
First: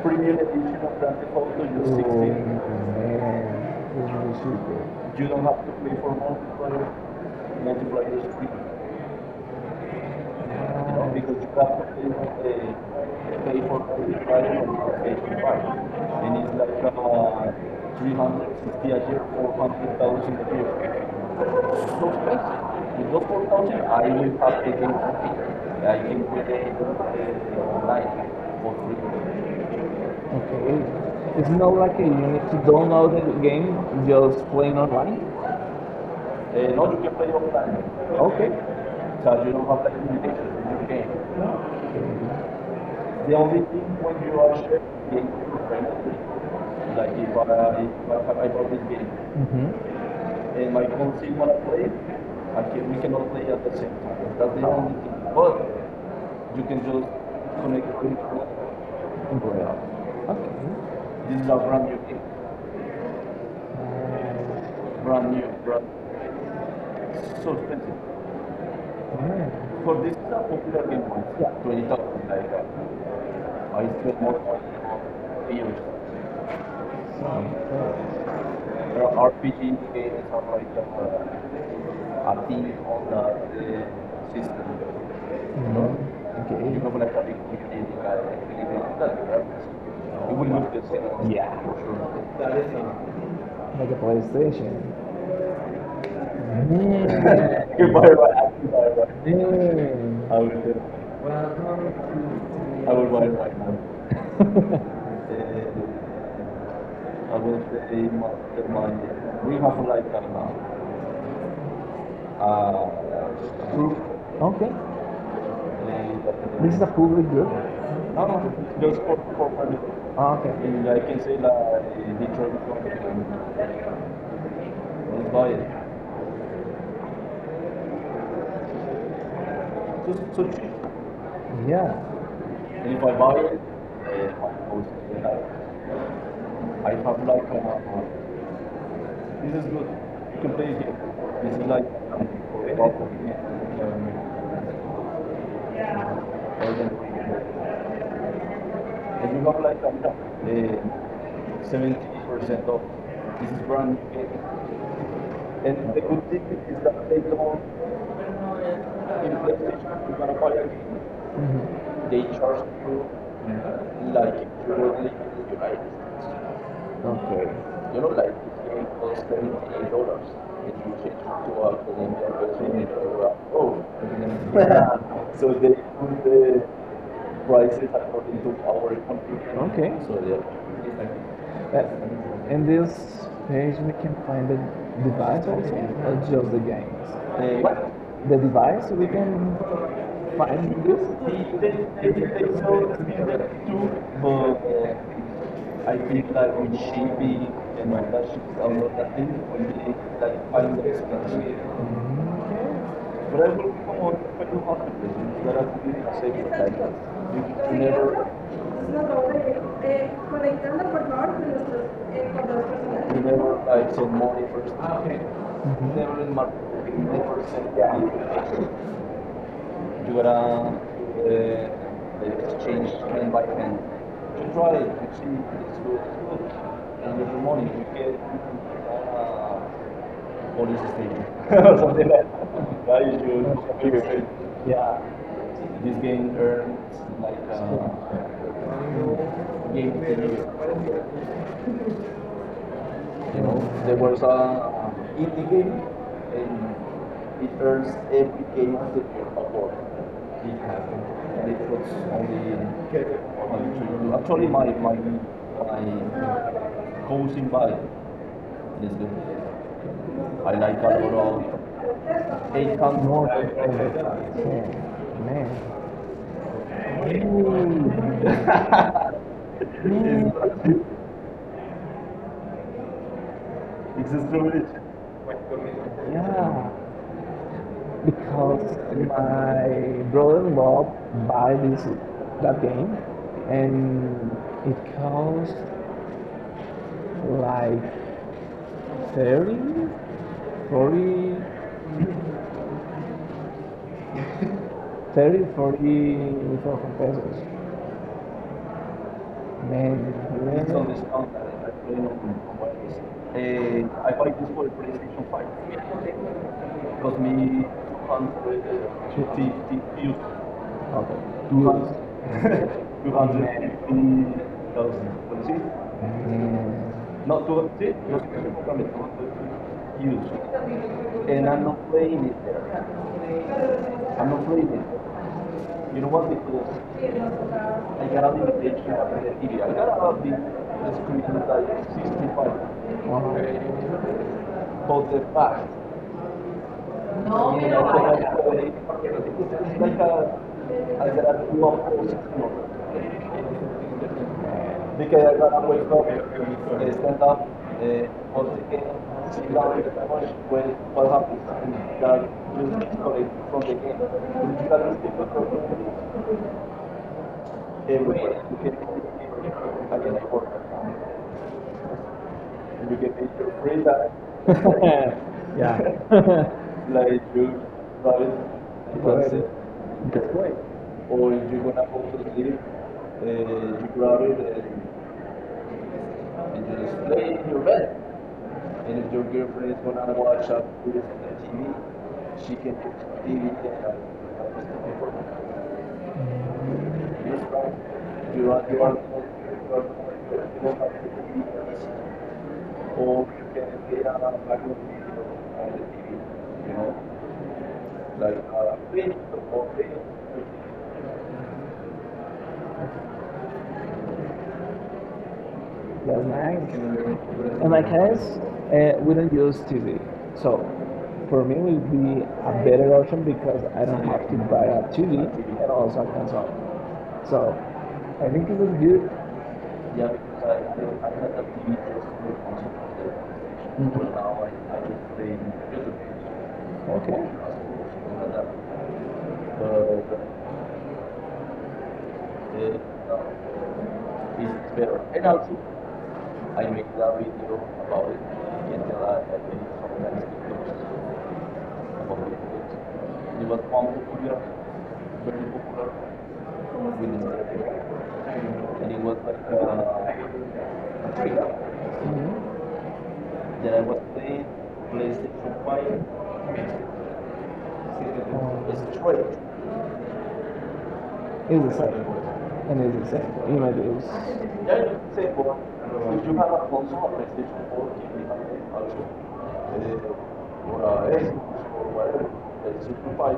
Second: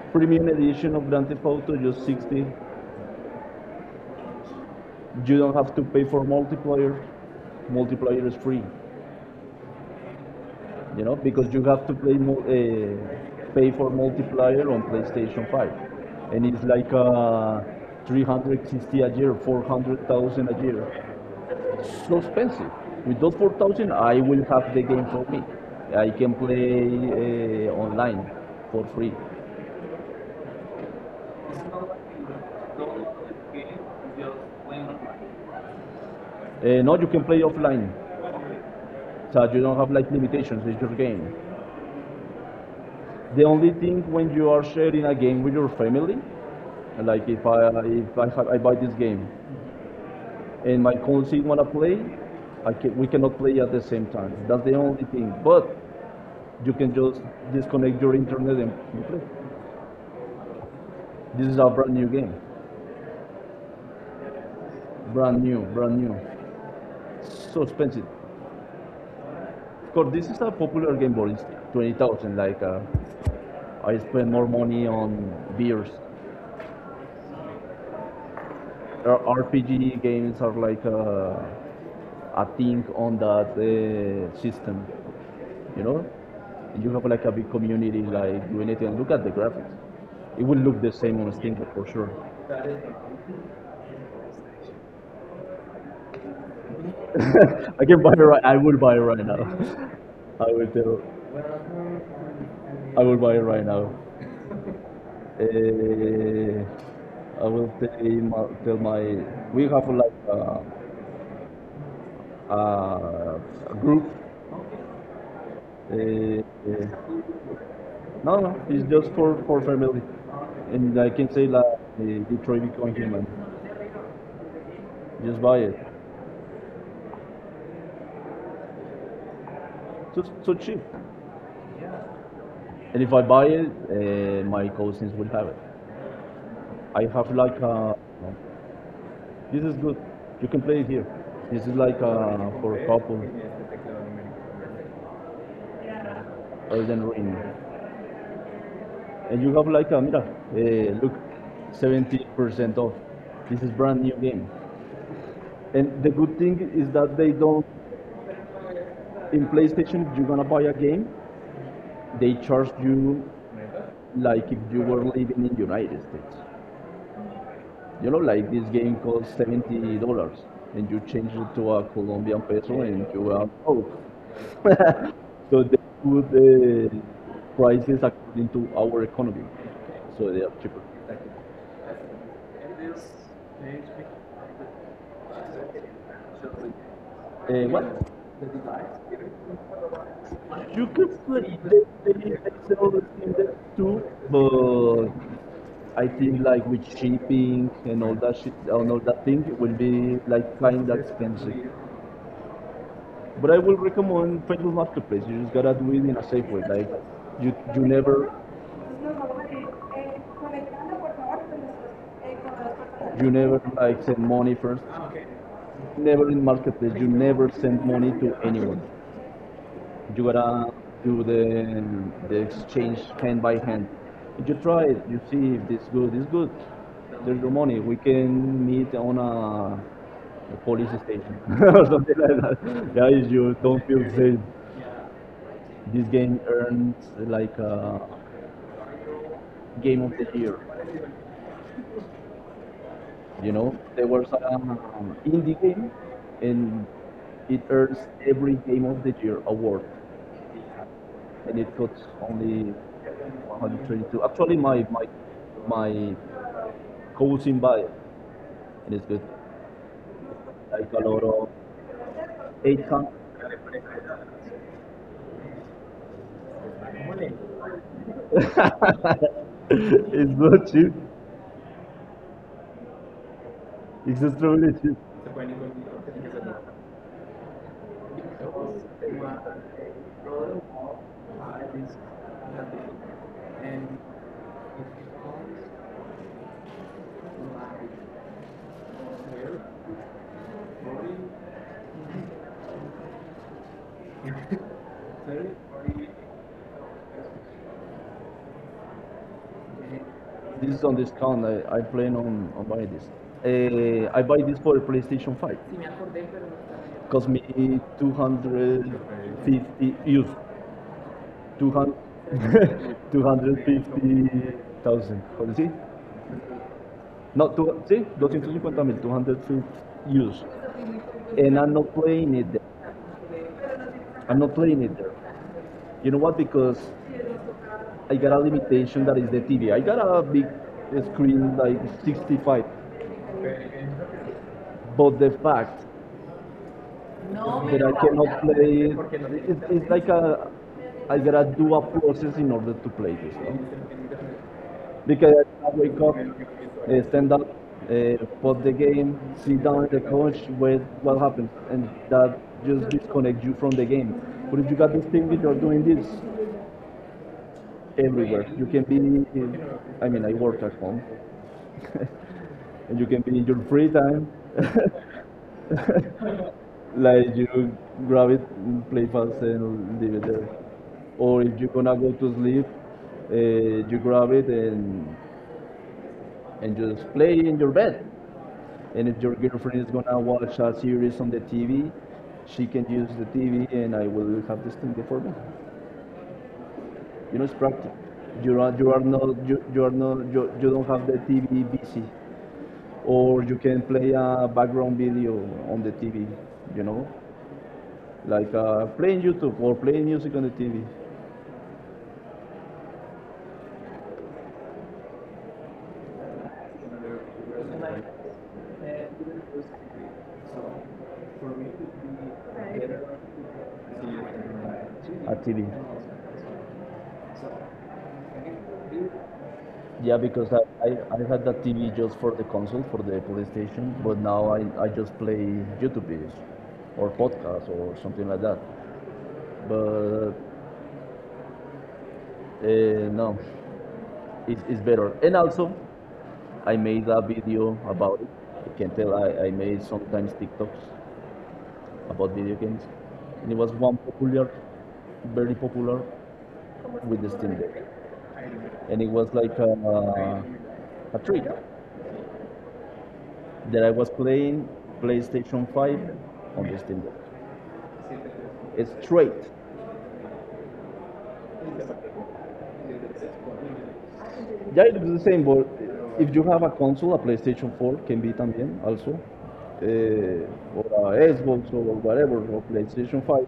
Speaker 2: premium
Speaker 1: premium
Speaker 2: for
Speaker 1: edition of
Speaker 2: you.
Speaker 1: Grand Theft
Speaker 2: Oh,
Speaker 1: Auto just
Speaker 2: 16
Speaker 1: 60.
Speaker 2: man. This is really
Speaker 1: You
Speaker 2: super.
Speaker 1: don't have to pay for multiplayer.
Speaker 2: You multiply it.
Speaker 1: Multiplayer is free, you know,
Speaker 2: Know,
Speaker 1: because you
Speaker 2: uh,
Speaker 1: have to play uh,
Speaker 2: pay
Speaker 1: pay
Speaker 2: for
Speaker 1: for
Speaker 2: the price
Speaker 1: multiplayer
Speaker 2: of
Speaker 1: on
Speaker 2: the
Speaker 1: PlayStation 5,
Speaker 2: vacation. And
Speaker 1: and
Speaker 2: it's
Speaker 1: it's
Speaker 2: like
Speaker 1: like
Speaker 2: 360
Speaker 1: 360
Speaker 2: a
Speaker 1: a
Speaker 2: year,
Speaker 1: year,
Speaker 2: 400,000
Speaker 1: 400,000
Speaker 2: a
Speaker 1: a year.
Speaker 2: year. So
Speaker 1: It's so expensive.
Speaker 2: crazy. With
Speaker 1: With
Speaker 2: those
Speaker 1: those
Speaker 2: 4,000,
Speaker 1: 4,000,
Speaker 2: I
Speaker 1: I
Speaker 2: will
Speaker 1: will
Speaker 2: have
Speaker 1: have the
Speaker 2: taken
Speaker 1: game for
Speaker 2: something.
Speaker 1: me.
Speaker 2: I
Speaker 1: I
Speaker 2: can
Speaker 1: can play
Speaker 2: go
Speaker 1: online
Speaker 2: for
Speaker 1: for
Speaker 2: free.
Speaker 1: free.
Speaker 2: Okay. It's
Speaker 1: It's
Speaker 2: not
Speaker 1: not like
Speaker 2: like you
Speaker 1: you
Speaker 2: need to
Speaker 1: download
Speaker 2: download
Speaker 1: the
Speaker 2: the game,
Speaker 1: game, you
Speaker 2: just
Speaker 1: just
Speaker 2: playing
Speaker 1: playing
Speaker 2: online.
Speaker 1: online.
Speaker 2: Uh,
Speaker 1: No,
Speaker 2: not
Speaker 1: you can play
Speaker 2: offline.
Speaker 1: offline,
Speaker 2: Okay.
Speaker 1: so
Speaker 2: So you
Speaker 1: you
Speaker 2: don't
Speaker 1: don't
Speaker 2: have
Speaker 1: have
Speaker 2: like
Speaker 1: like
Speaker 2: limitations
Speaker 1: limitations.
Speaker 2: in
Speaker 1: It's
Speaker 2: your
Speaker 1: your
Speaker 2: game.
Speaker 1: game.
Speaker 2: Okay. The
Speaker 1: The
Speaker 2: only
Speaker 1: only
Speaker 2: thing
Speaker 1: thing
Speaker 2: when
Speaker 1: when
Speaker 2: you
Speaker 1: you
Speaker 2: are
Speaker 1: are
Speaker 2: sharing
Speaker 1: sharing a
Speaker 2: is
Speaker 1: game with your
Speaker 2: with
Speaker 1: family,
Speaker 2: friends, like
Speaker 1: like if I,
Speaker 2: if
Speaker 1: have,
Speaker 2: I
Speaker 1: I buy
Speaker 2: bought this
Speaker 1: this
Speaker 2: game.
Speaker 1: game
Speaker 2: Mm-hmm. And
Speaker 1: and
Speaker 2: my
Speaker 1: my
Speaker 2: fiance
Speaker 1: cousin wanna
Speaker 2: wanna play,
Speaker 1: play,
Speaker 2: I
Speaker 1: I
Speaker 2: can,
Speaker 1: can, we
Speaker 2: we cannot
Speaker 1: cannot
Speaker 2: play
Speaker 1: play
Speaker 2: at
Speaker 1: at the
Speaker 2: the same
Speaker 1: same
Speaker 2: time.
Speaker 1: time.
Speaker 2: That's
Speaker 1: That's
Speaker 2: the
Speaker 1: the
Speaker 2: only
Speaker 1: only
Speaker 2: thing.
Speaker 1: thing.
Speaker 2: But
Speaker 1: But you
Speaker 2: you can
Speaker 1: can
Speaker 2: just
Speaker 1: just
Speaker 2: connect
Speaker 1: disconnect your
Speaker 2: with
Speaker 1: internet and play.
Speaker 2: and play out. Okay.
Speaker 1: This
Speaker 2: This is
Speaker 1: is
Speaker 2: a
Speaker 1: a brand
Speaker 2: brand new
Speaker 1: new
Speaker 2: game.
Speaker 1: game,
Speaker 2: Uh, brand
Speaker 1: brand
Speaker 2: new,
Speaker 1: new,
Speaker 2: brand
Speaker 1: brand new.
Speaker 2: new.
Speaker 1: It's
Speaker 2: So
Speaker 1: so
Speaker 2: expensive.
Speaker 1: expensive.
Speaker 2: Yeah.
Speaker 1: Of
Speaker 2: For this
Speaker 1: course,
Speaker 2: is
Speaker 1: this
Speaker 2: a
Speaker 1: is a
Speaker 2: popular
Speaker 1: popular
Speaker 2: game
Speaker 1: game,
Speaker 2: once,
Speaker 1: but it's
Speaker 2: yeah, twenty
Speaker 1: twenty
Speaker 2: thousand.
Speaker 1: thousand. Like
Speaker 2: I
Speaker 1: I spend
Speaker 2: spent
Speaker 1: more money on
Speaker 2: years.
Speaker 1: beers.
Speaker 2: So, there
Speaker 1: RPG games are like a
Speaker 2: party
Speaker 1: thing
Speaker 2: or
Speaker 1: on that
Speaker 2: the system.
Speaker 1: system, you know?
Speaker 2: Mhm. Okay. You
Speaker 1: And you
Speaker 2: know,
Speaker 1: have
Speaker 2: like,
Speaker 1: like a big
Speaker 2: if
Speaker 1: community like doing it and look at the graphics.
Speaker 2: you
Speaker 1: It
Speaker 2: will
Speaker 1: will
Speaker 2: lose
Speaker 1: look
Speaker 2: this.
Speaker 1: the same on Steam
Speaker 2: Yeah.
Speaker 1: for sure.
Speaker 2: For sure. Like a PlayStation. Mm-hmm.
Speaker 1: I
Speaker 2: You
Speaker 1: can
Speaker 2: buy
Speaker 1: buy it right.
Speaker 2: one.
Speaker 1: I will buy it right now.
Speaker 2: Mm. I
Speaker 1: I will
Speaker 2: will.
Speaker 1: tell.
Speaker 2: I
Speaker 1: I
Speaker 2: will
Speaker 1: will
Speaker 2: buy
Speaker 1: buy it
Speaker 2: one.
Speaker 1: right now. Uh,
Speaker 2: I
Speaker 1: I
Speaker 2: will
Speaker 1: will
Speaker 2: say
Speaker 1: tell
Speaker 2: my
Speaker 1: my,
Speaker 2: we
Speaker 1: we
Speaker 2: have
Speaker 1: have
Speaker 2: like
Speaker 1: like
Speaker 2: a
Speaker 1: a, a
Speaker 2: group.
Speaker 1: group.
Speaker 2: Okay.
Speaker 1: Uh,
Speaker 2: This is a
Speaker 1: uh,
Speaker 2: food with you?
Speaker 1: No,
Speaker 2: No,
Speaker 1: no,
Speaker 2: no.
Speaker 1: it's just for family.
Speaker 2: Ah, okay. In
Speaker 1: And
Speaker 2: like
Speaker 1: I
Speaker 2: in
Speaker 1: can say
Speaker 2: uh,
Speaker 1: that the
Speaker 2: the-
Speaker 1: Detroit Bitcoin human. Just
Speaker 2: buy
Speaker 1: buy
Speaker 2: it.
Speaker 1: it. So,
Speaker 2: So,
Speaker 1: so
Speaker 2: so
Speaker 1: cheap.
Speaker 2: Yeah. And if
Speaker 1: And
Speaker 2: I
Speaker 1: if I
Speaker 2: buy
Speaker 1: buy
Speaker 2: it,
Speaker 1: it, my cousins
Speaker 2: I
Speaker 1: will have it. I
Speaker 2: have
Speaker 1: have
Speaker 2: like
Speaker 1: like a, this
Speaker 2: this is
Speaker 1: is
Speaker 2: good.
Speaker 1: good.
Speaker 2: You
Speaker 1: You
Speaker 2: can
Speaker 1: can
Speaker 2: play it
Speaker 1: play it
Speaker 2: here.
Speaker 1: here.
Speaker 2: This
Speaker 1: This
Speaker 2: is
Speaker 1: is
Speaker 2: like
Speaker 1: like a, for a couple,
Speaker 2: Um,
Speaker 1: Elden Ring.
Speaker 2: and
Speaker 1: And
Speaker 2: you
Speaker 1: you have
Speaker 2: have like
Speaker 1: like a, mira, look, 70%
Speaker 2: 70% off.
Speaker 1: off.
Speaker 2: This
Speaker 1: This
Speaker 2: is
Speaker 1: is brand
Speaker 2: brand
Speaker 1: new game.
Speaker 2: new.
Speaker 1: And
Speaker 2: And
Speaker 1: the
Speaker 2: the good
Speaker 1: good
Speaker 2: thing
Speaker 1: thing
Speaker 2: is
Speaker 1: is that
Speaker 2: that they
Speaker 1: they don't,
Speaker 2: don't in
Speaker 1: in
Speaker 2: PlayStation,
Speaker 1: PlayStation, if
Speaker 2: you
Speaker 1: you're
Speaker 2: want
Speaker 1: gonna
Speaker 2: to
Speaker 1: buy
Speaker 2: buy
Speaker 1: a
Speaker 2: a game.
Speaker 1: game,
Speaker 2: Mm-hmm. They
Speaker 1: they charge
Speaker 2: charge you
Speaker 1: you
Speaker 2: like
Speaker 1: like if
Speaker 2: if
Speaker 1: you
Speaker 2: you were
Speaker 1: were
Speaker 2: living
Speaker 1: living in the
Speaker 2: in the United
Speaker 1: United States.
Speaker 2: States. Okay. You
Speaker 1: You know,
Speaker 2: know, like
Speaker 1: like this
Speaker 2: this game
Speaker 1: game
Speaker 2: costs
Speaker 1: costs seventy
Speaker 2: $78.
Speaker 1: dollars,
Speaker 2: And
Speaker 1: and you
Speaker 2: you change
Speaker 1: change
Speaker 2: it
Speaker 1: it
Speaker 2: to
Speaker 1: to
Speaker 2: a
Speaker 1: a
Speaker 2: Colombian
Speaker 1: Colombian peso,
Speaker 2: version, it
Speaker 1: and you
Speaker 2: will
Speaker 1: are broke.
Speaker 2: oh. So
Speaker 1: So they
Speaker 2: they put
Speaker 1: put
Speaker 2: the
Speaker 1: the
Speaker 2: prices
Speaker 1: prices
Speaker 2: according
Speaker 1: according
Speaker 2: to
Speaker 1: to
Speaker 2: our
Speaker 1: our economy,
Speaker 2: country. Okay. So
Speaker 1: so they are cheaper.
Speaker 2: yeah. Uh, in this page, we can find the device also, or just the games?
Speaker 1: What?
Speaker 2: What? The device, we can find
Speaker 1: You
Speaker 2: this?
Speaker 1: could split the Excel
Speaker 2: So
Speaker 1: in that too, but
Speaker 2: I
Speaker 1: I
Speaker 2: think
Speaker 1: think
Speaker 2: like
Speaker 1: like
Speaker 2: with
Speaker 1: with
Speaker 2: shaping
Speaker 1: shipping
Speaker 2: and
Speaker 1: and
Speaker 2: my
Speaker 1: all
Speaker 2: that
Speaker 1: that shit
Speaker 2: I'm
Speaker 1: and all that thing, it will be
Speaker 2: like
Speaker 1: like
Speaker 2: find the
Speaker 1: kind of expensive.
Speaker 2: expression. But
Speaker 1: But I will
Speaker 2: I
Speaker 1: recommend
Speaker 2: you
Speaker 1: Facebook Marketplace. You just gotta do it in a
Speaker 2: gotta say
Speaker 1: safe way. Like
Speaker 2: protected. You, you
Speaker 1: you
Speaker 2: never,
Speaker 1: never,
Speaker 2: eh, conectando por favor con nuestros con los personajes. You never like
Speaker 1: like
Speaker 2: send
Speaker 1: send
Speaker 2: money
Speaker 1: money
Speaker 2: first. Ah,
Speaker 1: first.
Speaker 2: okay. You never in mar-
Speaker 1: Never in
Speaker 2: you
Speaker 1: Marketplace. You
Speaker 2: never
Speaker 1: never
Speaker 2: send
Speaker 1: send money to
Speaker 2: money.
Speaker 1: anyone.
Speaker 2: You
Speaker 1: You
Speaker 2: gotta
Speaker 1: gotta do the
Speaker 2: exchange hand
Speaker 1: exchange
Speaker 2: by hand.
Speaker 1: hand by hand.
Speaker 2: You try
Speaker 1: If
Speaker 2: it,
Speaker 1: you
Speaker 2: you
Speaker 1: try
Speaker 2: see
Speaker 1: it, you
Speaker 2: it's
Speaker 1: see
Speaker 2: good,
Speaker 1: if
Speaker 2: it's
Speaker 1: this
Speaker 2: good.
Speaker 1: good, it's good.
Speaker 2: And with the money
Speaker 1: There's
Speaker 2: you
Speaker 1: your
Speaker 2: get,
Speaker 1: money. We can meet on
Speaker 2: uh, poly
Speaker 1: a
Speaker 2: system.
Speaker 1: police station
Speaker 2: Something
Speaker 1: or
Speaker 2: like.
Speaker 1: something like
Speaker 2: Yeah, you
Speaker 1: that.
Speaker 2: should. That.
Speaker 1: Guys,
Speaker 2: Is
Speaker 1: you
Speaker 2: your
Speaker 1: don't
Speaker 2: favorite.
Speaker 1: feel safe.
Speaker 2: Yeah. This game
Speaker 1: This
Speaker 2: earned
Speaker 1: game earned
Speaker 2: like
Speaker 1: like a
Speaker 2: uh, game of
Speaker 1: game of the
Speaker 2: the
Speaker 1: year.
Speaker 2: year. You know,
Speaker 1: You
Speaker 2: there
Speaker 1: know,
Speaker 2: was a
Speaker 1: there was an
Speaker 2: um, indie game
Speaker 1: indie game,
Speaker 2: and
Speaker 1: and
Speaker 2: it earns
Speaker 1: it earns
Speaker 2: every game of
Speaker 1: every
Speaker 2: the
Speaker 1: game
Speaker 2: year
Speaker 1: of the
Speaker 2: award.
Speaker 1: year award.
Speaker 2: It happened, and it was
Speaker 1: And it costs
Speaker 2: only
Speaker 1: only
Speaker 2: three. Actually,
Speaker 1: 132. Actually, my
Speaker 2: my cousin by
Speaker 1: goes in buy it,
Speaker 2: is
Speaker 1: and it's good.
Speaker 2: good. I like that
Speaker 1: Like a lot of
Speaker 2: overall. They come
Speaker 1: eight
Speaker 2: more.
Speaker 1: can.
Speaker 2: Man.
Speaker 1: It's not cheap.
Speaker 2: It's through
Speaker 1: It's
Speaker 2: it.
Speaker 1: extremely cheap.
Speaker 2: Yeah. Because my brother-in-law buy this that game and it costs like 30, 40, 30,
Speaker 1: And
Speaker 2: 40 pesos. It's
Speaker 1: this
Speaker 2: on
Speaker 1: is
Speaker 2: this
Speaker 1: on
Speaker 2: discount.
Speaker 1: discount.
Speaker 2: I
Speaker 1: I
Speaker 2: play
Speaker 1: plan
Speaker 2: on
Speaker 1: on buying this.
Speaker 2: what. Eh, I buy
Speaker 1: I
Speaker 2: this
Speaker 1: buy
Speaker 2: for
Speaker 1: this
Speaker 2: the
Speaker 1: for a
Speaker 2: PlayStation 5.
Speaker 1: PlayStation 5. It
Speaker 2: It cost me
Speaker 1: cost me
Speaker 2: 250
Speaker 1: 250
Speaker 2: euros.
Speaker 1: euros.
Speaker 2: Okay.
Speaker 1: 200
Speaker 2: 250,000.
Speaker 1: 250,000.
Speaker 2: What is
Speaker 1: See? It?
Speaker 2: it? Not
Speaker 1: No,
Speaker 2: 250,
Speaker 1: two, see?
Speaker 2: 250,000
Speaker 1: 250,000, 250 euros.
Speaker 2: euros. And I'm
Speaker 1: and
Speaker 2: not
Speaker 1: I'm not
Speaker 2: playing
Speaker 1: playing
Speaker 2: it
Speaker 1: it there.
Speaker 2: there. I'm
Speaker 1: I'm
Speaker 2: not
Speaker 1: not
Speaker 2: playing
Speaker 1: playing it there.
Speaker 2: it. You know
Speaker 1: You know
Speaker 2: what?
Speaker 1: what? Because
Speaker 2: Because I
Speaker 1: I
Speaker 2: got a
Speaker 1: got a
Speaker 2: limitation.
Speaker 1: limitation that is the
Speaker 2: I
Speaker 1: TV. I
Speaker 2: got
Speaker 1: got
Speaker 2: out of
Speaker 1: a
Speaker 2: the,
Speaker 1: big
Speaker 2: screen
Speaker 1: screen like
Speaker 2: like
Speaker 1: 65.
Speaker 2: 65. But
Speaker 1: But
Speaker 2: the
Speaker 1: the
Speaker 2: fact,
Speaker 1: fact
Speaker 2: no, you
Speaker 1: that
Speaker 2: know,
Speaker 1: I
Speaker 2: so like,
Speaker 1: cannot play. It,
Speaker 2: it's,
Speaker 1: it's
Speaker 2: like
Speaker 1: like
Speaker 2: a,
Speaker 1: a
Speaker 2: I
Speaker 1: I
Speaker 2: got
Speaker 1: gotta
Speaker 2: a
Speaker 1: do
Speaker 2: few
Speaker 1: a
Speaker 2: of
Speaker 1: process in order to play this stuff.
Speaker 2: because
Speaker 1: Because
Speaker 2: I got to
Speaker 1: I
Speaker 2: wake
Speaker 1: wake
Speaker 2: up,
Speaker 1: up,
Speaker 2: stand
Speaker 1: stand up,
Speaker 2: up, uh, all
Speaker 1: pause the
Speaker 2: the
Speaker 1: game,
Speaker 2: sit
Speaker 1: sit
Speaker 2: down
Speaker 1: down at
Speaker 2: with
Speaker 1: the
Speaker 2: the
Speaker 1: couch,
Speaker 2: money.
Speaker 1: wait what
Speaker 2: What
Speaker 1: happens,
Speaker 2: happens?
Speaker 1: and
Speaker 2: You got
Speaker 1: that just disconnects you from the
Speaker 2: collect-
Speaker 1: game. But if you
Speaker 2: you
Speaker 1: got
Speaker 2: got
Speaker 1: this
Speaker 2: music
Speaker 1: thing, that you're doing this everywhere.
Speaker 2: everywhere.
Speaker 1: You can be, I mean,
Speaker 2: Again,
Speaker 1: I work at home, and you can be in your free
Speaker 2: free
Speaker 1: time
Speaker 2: time. Yeah. Like
Speaker 1: like you
Speaker 2: you
Speaker 1: grab
Speaker 2: drive
Speaker 1: it,
Speaker 2: it,
Speaker 1: play
Speaker 2: you. That's
Speaker 1: fast and leave it
Speaker 2: drive. That's
Speaker 1: there.
Speaker 2: great.
Speaker 1: Or
Speaker 2: Or
Speaker 1: if you're
Speaker 2: you
Speaker 1: gonna go to sleep, you grab
Speaker 2: grab
Speaker 1: it
Speaker 2: it
Speaker 1: and
Speaker 2: and you just
Speaker 1: just play in
Speaker 2: flip the
Speaker 1: your bed.
Speaker 2: red.
Speaker 1: And if
Speaker 2: And
Speaker 1: your
Speaker 2: your
Speaker 1: girlfriend
Speaker 2: girlfriend is
Speaker 1: is gonna
Speaker 2: gonna
Speaker 1: watch
Speaker 2: watch out.
Speaker 1: a series on the TV, she
Speaker 2: She.
Speaker 1: can use the TV and I will have this thing before me. You know, it's practical.
Speaker 2: You're. You are,
Speaker 1: You
Speaker 2: you
Speaker 1: are
Speaker 2: are,
Speaker 1: not you, you are not you, you don't have the TV busy,
Speaker 2: or
Speaker 1: or you
Speaker 2: you
Speaker 1: can
Speaker 2: can
Speaker 1: play
Speaker 2: get a
Speaker 1: a
Speaker 2: of the
Speaker 1: background video on the
Speaker 2: TV,
Speaker 1: TV. You
Speaker 2: you know,
Speaker 1: know, like playing YouTube or playing music on the
Speaker 2: uh,
Speaker 1: TV.
Speaker 2: that's nice. In my
Speaker 1: Like,
Speaker 2: case, we don't use TV, so
Speaker 1: so
Speaker 2: for me it will be a better option because I don't have to buy a TV
Speaker 1: a TV.
Speaker 2: and also a console. So I think it was good.
Speaker 1: Yeah,
Speaker 2: Yeah,
Speaker 1: because I,
Speaker 2: because
Speaker 1: I, I had
Speaker 2: I
Speaker 1: that TV
Speaker 2: is
Speaker 1: just for the
Speaker 2: the.
Speaker 1: console, for the PlayStation, but now I,
Speaker 2: Like,
Speaker 1: I
Speaker 2: I
Speaker 1: just play
Speaker 2: did in
Speaker 1: YouTube videos
Speaker 2: user.
Speaker 1: or
Speaker 2: Okay,
Speaker 1: podcasts or something like
Speaker 2: well,
Speaker 1: that.
Speaker 2: like
Speaker 1: But no,
Speaker 2: uh,
Speaker 1: it's
Speaker 2: it's
Speaker 1: better.
Speaker 2: better.
Speaker 1: And
Speaker 2: And also,
Speaker 1: also, I
Speaker 2: I make
Speaker 1: made a
Speaker 2: a video
Speaker 1: video about it.
Speaker 2: about it.
Speaker 1: I can
Speaker 2: You can
Speaker 1: tell
Speaker 2: tell I
Speaker 1: I
Speaker 2: had
Speaker 1: made sometimes
Speaker 2: sometimes
Speaker 1: TikToks
Speaker 2: videos
Speaker 1: about
Speaker 2: about
Speaker 1: video games.
Speaker 2: it.
Speaker 1: And it
Speaker 2: It
Speaker 1: was
Speaker 2: was
Speaker 1: one popular,
Speaker 2: unpopular,
Speaker 1: very
Speaker 2: very
Speaker 1: popular
Speaker 2: popular
Speaker 1: with the
Speaker 2: with this
Speaker 1: Steam Deck.
Speaker 2: character.
Speaker 1: And
Speaker 2: And
Speaker 1: it
Speaker 2: it
Speaker 1: was
Speaker 2: was like
Speaker 1: like
Speaker 2: a
Speaker 1: a
Speaker 2: trick
Speaker 1: trick that
Speaker 2: that I
Speaker 1: I was
Speaker 2: was playing
Speaker 1: playing PlayStation
Speaker 2: PlayStation 5
Speaker 1: 5 on the Steam Deck. It's straight.
Speaker 2: straight. It's the same. And it's the same. You know, it was.
Speaker 1: Yeah,
Speaker 2: Yeah,
Speaker 1: it
Speaker 2: it
Speaker 1: the
Speaker 2: was
Speaker 1: same,
Speaker 2: say,
Speaker 1: but
Speaker 2: but
Speaker 1: if
Speaker 2: if
Speaker 1: you
Speaker 2: you
Speaker 1: have
Speaker 2: have
Speaker 1: a
Speaker 2: a
Speaker 1: console, a PlayStation 4
Speaker 2: PlayStation
Speaker 1: can be también also, or a Xbox or whatever, or PlayStation 5,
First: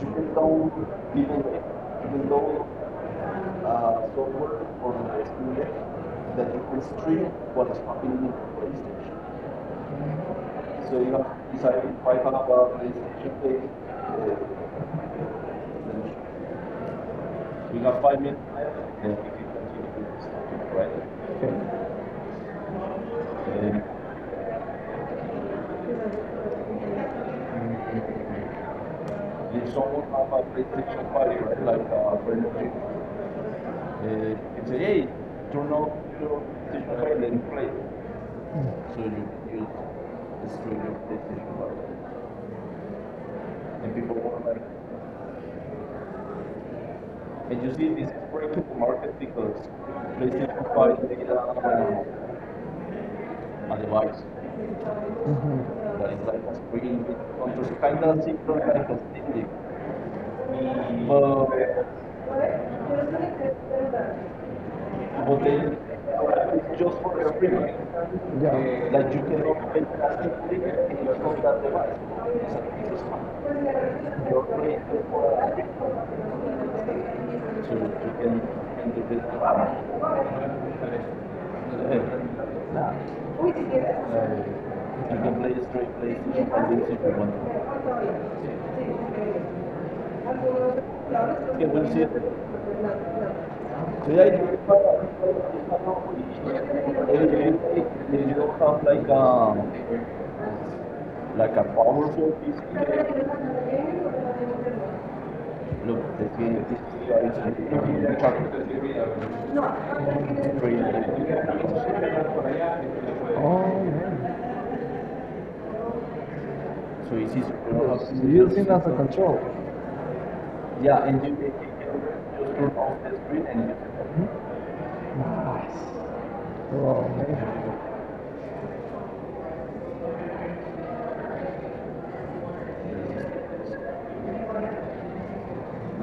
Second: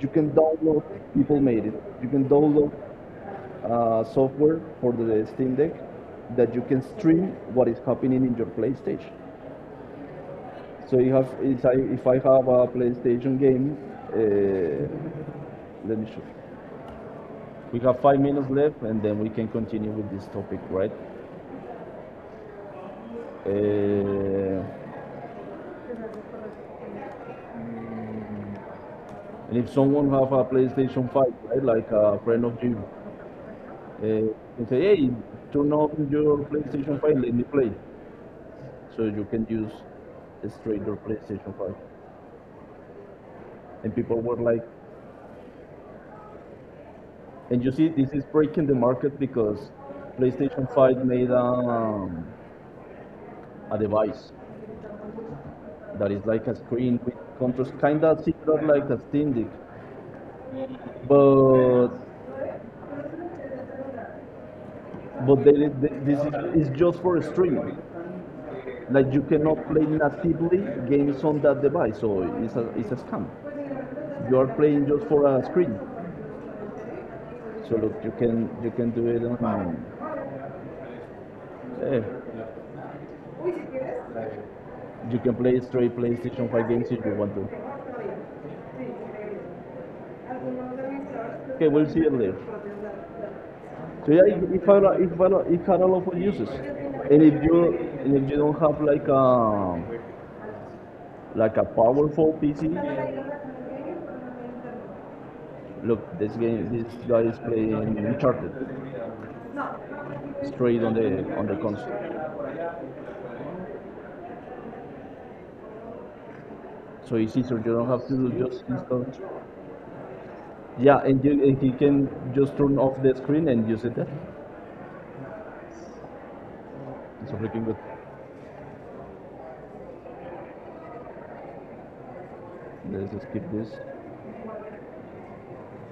Speaker 1: you can download, people made it, you can
Speaker 2: delay,
Speaker 1: download software
Speaker 2: software
Speaker 1: for
Speaker 2: on
Speaker 1: the
Speaker 2: the
Speaker 1: Steam
Speaker 2: screen
Speaker 1: Deck
Speaker 2: that
Speaker 1: that you
Speaker 2: you
Speaker 1: can
Speaker 2: can
Speaker 1: stream
Speaker 2: stream
Speaker 1: what
Speaker 2: what
Speaker 1: is
Speaker 2: is
Speaker 1: happening
Speaker 2: happening
Speaker 1: in
Speaker 2: in
Speaker 1: your PlayStation.
Speaker 2: PlayStation.
Speaker 1: So
Speaker 2: So
Speaker 1: you
Speaker 2: you have
Speaker 1: have,
Speaker 2: decided
Speaker 1: if
Speaker 2: if
Speaker 1: I
Speaker 2: I
Speaker 1: have
Speaker 2: have
Speaker 1: a PlayStation
Speaker 2: PlayStation
Speaker 1: game,
Speaker 2: play,
Speaker 1: uh, let me show you.
Speaker 2: then
Speaker 1: We
Speaker 2: you
Speaker 1: have
Speaker 2: have
Speaker 1: five
Speaker 2: five if you
Speaker 1: minutes left, and then we can continue
Speaker 2: continue with
Speaker 1: with this
Speaker 2: this
Speaker 1: topic,
Speaker 2: topic,
Speaker 1: right?
Speaker 2: right? And
Speaker 1: Uh, and
Speaker 2: if
Speaker 1: if someone
Speaker 2: someone
Speaker 1: have
Speaker 2: have a
Speaker 1: a
Speaker 2: PlayStation
Speaker 1: PlayStation 5,
Speaker 2: party, right,
Speaker 1: right,
Speaker 2: like
Speaker 1: like
Speaker 2: a
Speaker 1: a friend
Speaker 2: friend of
Speaker 1: of you,
Speaker 2: yours, Uh,
Speaker 1: you can say,
Speaker 2: today,
Speaker 1: hey,
Speaker 2: turn
Speaker 1: turn
Speaker 2: off
Speaker 1: on
Speaker 2: your
Speaker 1: your
Speaker 2: station
Speaker 1: PlayStation 5,
Speaker 2: file
Speaker 1: let
Speaker 2: and
Speaker 1: me
Speaker 2: play.
Speaker 1: play.
Speaker 2: So
Speaker 1: So you can
Speaker 2: you use
Speaker 1: use
Speaker 2: the stream
Speaker 1: straight
Speaker 2: of
Speaker 1: your
Speaker 2: the station
Speaker 1: PlayStation 5.
Speaker 2: file. And
Speaker 1: And
Speaker 2: people
Speaker 1: people were
Speaker 2: wonder.
Speaker 1: like,
Speaker 2: And
Speaker 1: and
Speaker 2: you
Speaker 1: you
Speaker 2: see
Speaker 1: see,
Speaker 2: this
Speaker 1: this is
Speaker 2: breaking
Speaker 1: breaking
Speaker 2: the
Speaker 1: the
Speaker 2: market
Speaker 1: market
Speaker 2: because
Speaker 1: because
Speaker 2: PlayStation
Speaker 1: PlayStation
Speaker 2: 5
Speaker 1: 5
Speaker 2: made
Speaker 1: made
Speaker 2: a
Speaker 1: a
Speaker 2: device
Speaker 1: device
Speaker 2: that
Speaker 1: that
Speaker 2: is
Speaker 1: is
Speaker 2: like a
Speaker 1: like a
Speaker 2: screen.
Speaker 1: screen with
Speaker 2: It's
Speaker 1: controls,
Speaker 2: kind
Speaker 1: kind of similar like a Steam Deck,
Speaker 2: but
Speaker 1: but
Speaker 2: but
Speaker 1: this
Speaker 2: it's
Speaker 1: is
Speaker 2: just
Speaker 1: just
Speaker 2: for
Speaker 1: for
Speaker 2: everybody.
Speaker 1: streaming.
Speaker 2: Yeah. That you
Speaker 1: Like you
Speaker 2: cannot
Speaker 1: cannot play
Speaker 2: fantastically
Speaker 1: natively
Speaker 2: in.
Speaker 1: games on that
Speaker 2: So
Speaker 1: device, so
Speaker 2: you
Speaker 1: it's a scam. You are playing just for a screen. So look,
Speaker 2: can,
Speaker 1: you can do it on. Um, eh.
Speaker 2: nah. Uh,
Speaker 1: You can
Speaker 2: play
Speaker 1: play
Speaker 2: straight,
Speaker 1: straight
Speaker 2: play
Speaker 1: PlayStation 5
Speaker 2: if
Speaker 1: games if
Speaker 2: you
Speaker 1: you want to.
Speaker 2: want. Okay,
Speaker 1: Okay, we'll
Speaker 2: well,
Speaker 1: see you later. So yeah,
Speaker 2: today you
Speaker 1: if I lo- it had a lot of uses, and
Speaker 2: it,
Speaker 1: if you
Speaker 2: will
Speaker 1: don't
Speaker 2: come
Speaker 1: have
Speaker 2: like like a
Speaker 1: like a
Speaker 2: power. Look,
Speaker 1: powerful PC,
Speaker 2: this No,
Speaker 1: look
Speaker 2: the
Speaker 1: this game, this guy is
Speaker 2: is
Speaker 1: playing
Speaker 2: we talked
Speaker 1: Uncharted
Speaker 2: about.
Speaker 1: straight on the console.
Speaker 2: Oh, man. So
Speaker 1: So
Speaker 2: it's
Speaker 1: it's easier. You don't have to
Speaker 2: easy
Speaker 1: do
Speaker 2: using
Speaker 1: just
Speaker 2: as a
Speaker 1: install
Speaker 2: control. Yeah,
Speaker 1: yeah,
Speaker 2: and you
Speaker 1: and, you,
Speaker 2: can
Speaker 1: and he can
Speaker 2: just
Speaker 1: just
Speaker 2: turn
Speaker 1: turn
Speaker 2: off
Speaker 1: off
Speaker 2: the
Speaker 1: the
Speaker 2: screen
Speaker 1: screen
Speaker 2: and you
Speaker 1: and use it there.
Speaker 2: can, wow,
Speaker 1: It's
Speaker 2: man.
Speaker 1: freaking good. Let's just skip this.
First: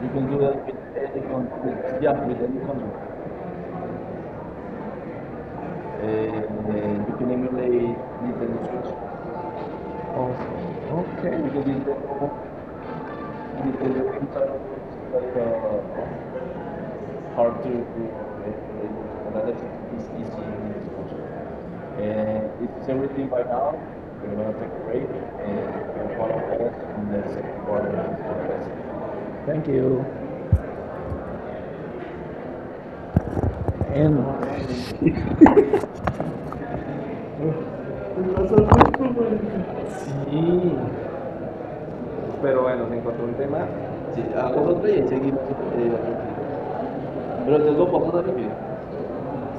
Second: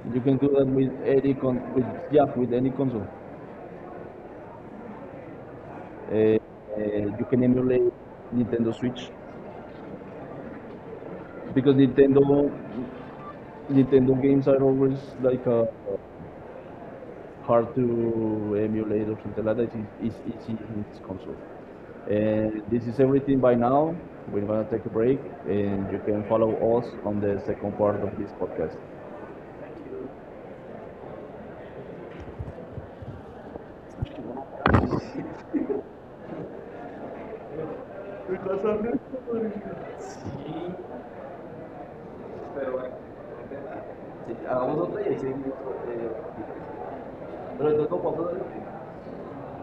Speaker 2: You
Speaker 1: You
Speaker 2: can
Speaker 1: can
Speaker 2: do
Speaker 1: do
Speaker 2: that
Speaker 1: that with
Speaker 2: uh,
Speaker 1: any
Speaker 2: on
Speaker 1: con with
Speaker 2: with yeah
Speaker 1: yeah
Speaker 2: with
Speaker 1: with any console.
Speaker 2: you
Speaker 1: You
Speaker 2: can
Speaker 1: can emulate
Speaker 2: emulate Nintendo
Speaker 1: Nintendo
Speaker 2: Switch.
Speaker 1: Switch
Speaker 2: Awesome.
Speaker 1: because
Speaker 2: Okay.
Speaker 1: Nintendo games are always
Speaker 2: Like
Speaker 1: like
Speaker 2: hard to
Speaker 1: hard to emulate or something
Speaker 2: another
Speaker 1: like that.
Speaker 2: is
Speaker 1: It's,
Speaker 2: easy
Speaker 1: it's easy in its
Speaker 2: exposure.
Speaker 1: console.
Speaker 2: And
Speaker 1: And this
Speaker 2: it's same
Speaker 1: is everything
Speaker 2: right
Speaker 1: by
Speaker 2: now,
Speaker 1: now.
Speaker 2: we're
Speaker 1: We're
Speaker 2: gonna
Speaker 1: gonna
Speaker 2: take a
Speaker 1: take a
Speaker 2: break
Speaker 1: break,
Speaker 2: and
Speaker 1: and you
Speaker 2: we'll
Speaker 1: can follow
Speaker 2: follow us
Speaker 1: us
Speaker 2: in
Speaker 1: on
Speaker 2: the
Speaker 1: the
Speaker 2: second
Speaker 1: second
Speaker 2: part of
Speaker 1: part of
Speaker 2: the
Speaker 1: this podcast.
Speaker 2: podcast. Thank you. And entonces, bueno, se encontró un tema
Speaker 1: 啊，我们这里是，都呃，做半导体的。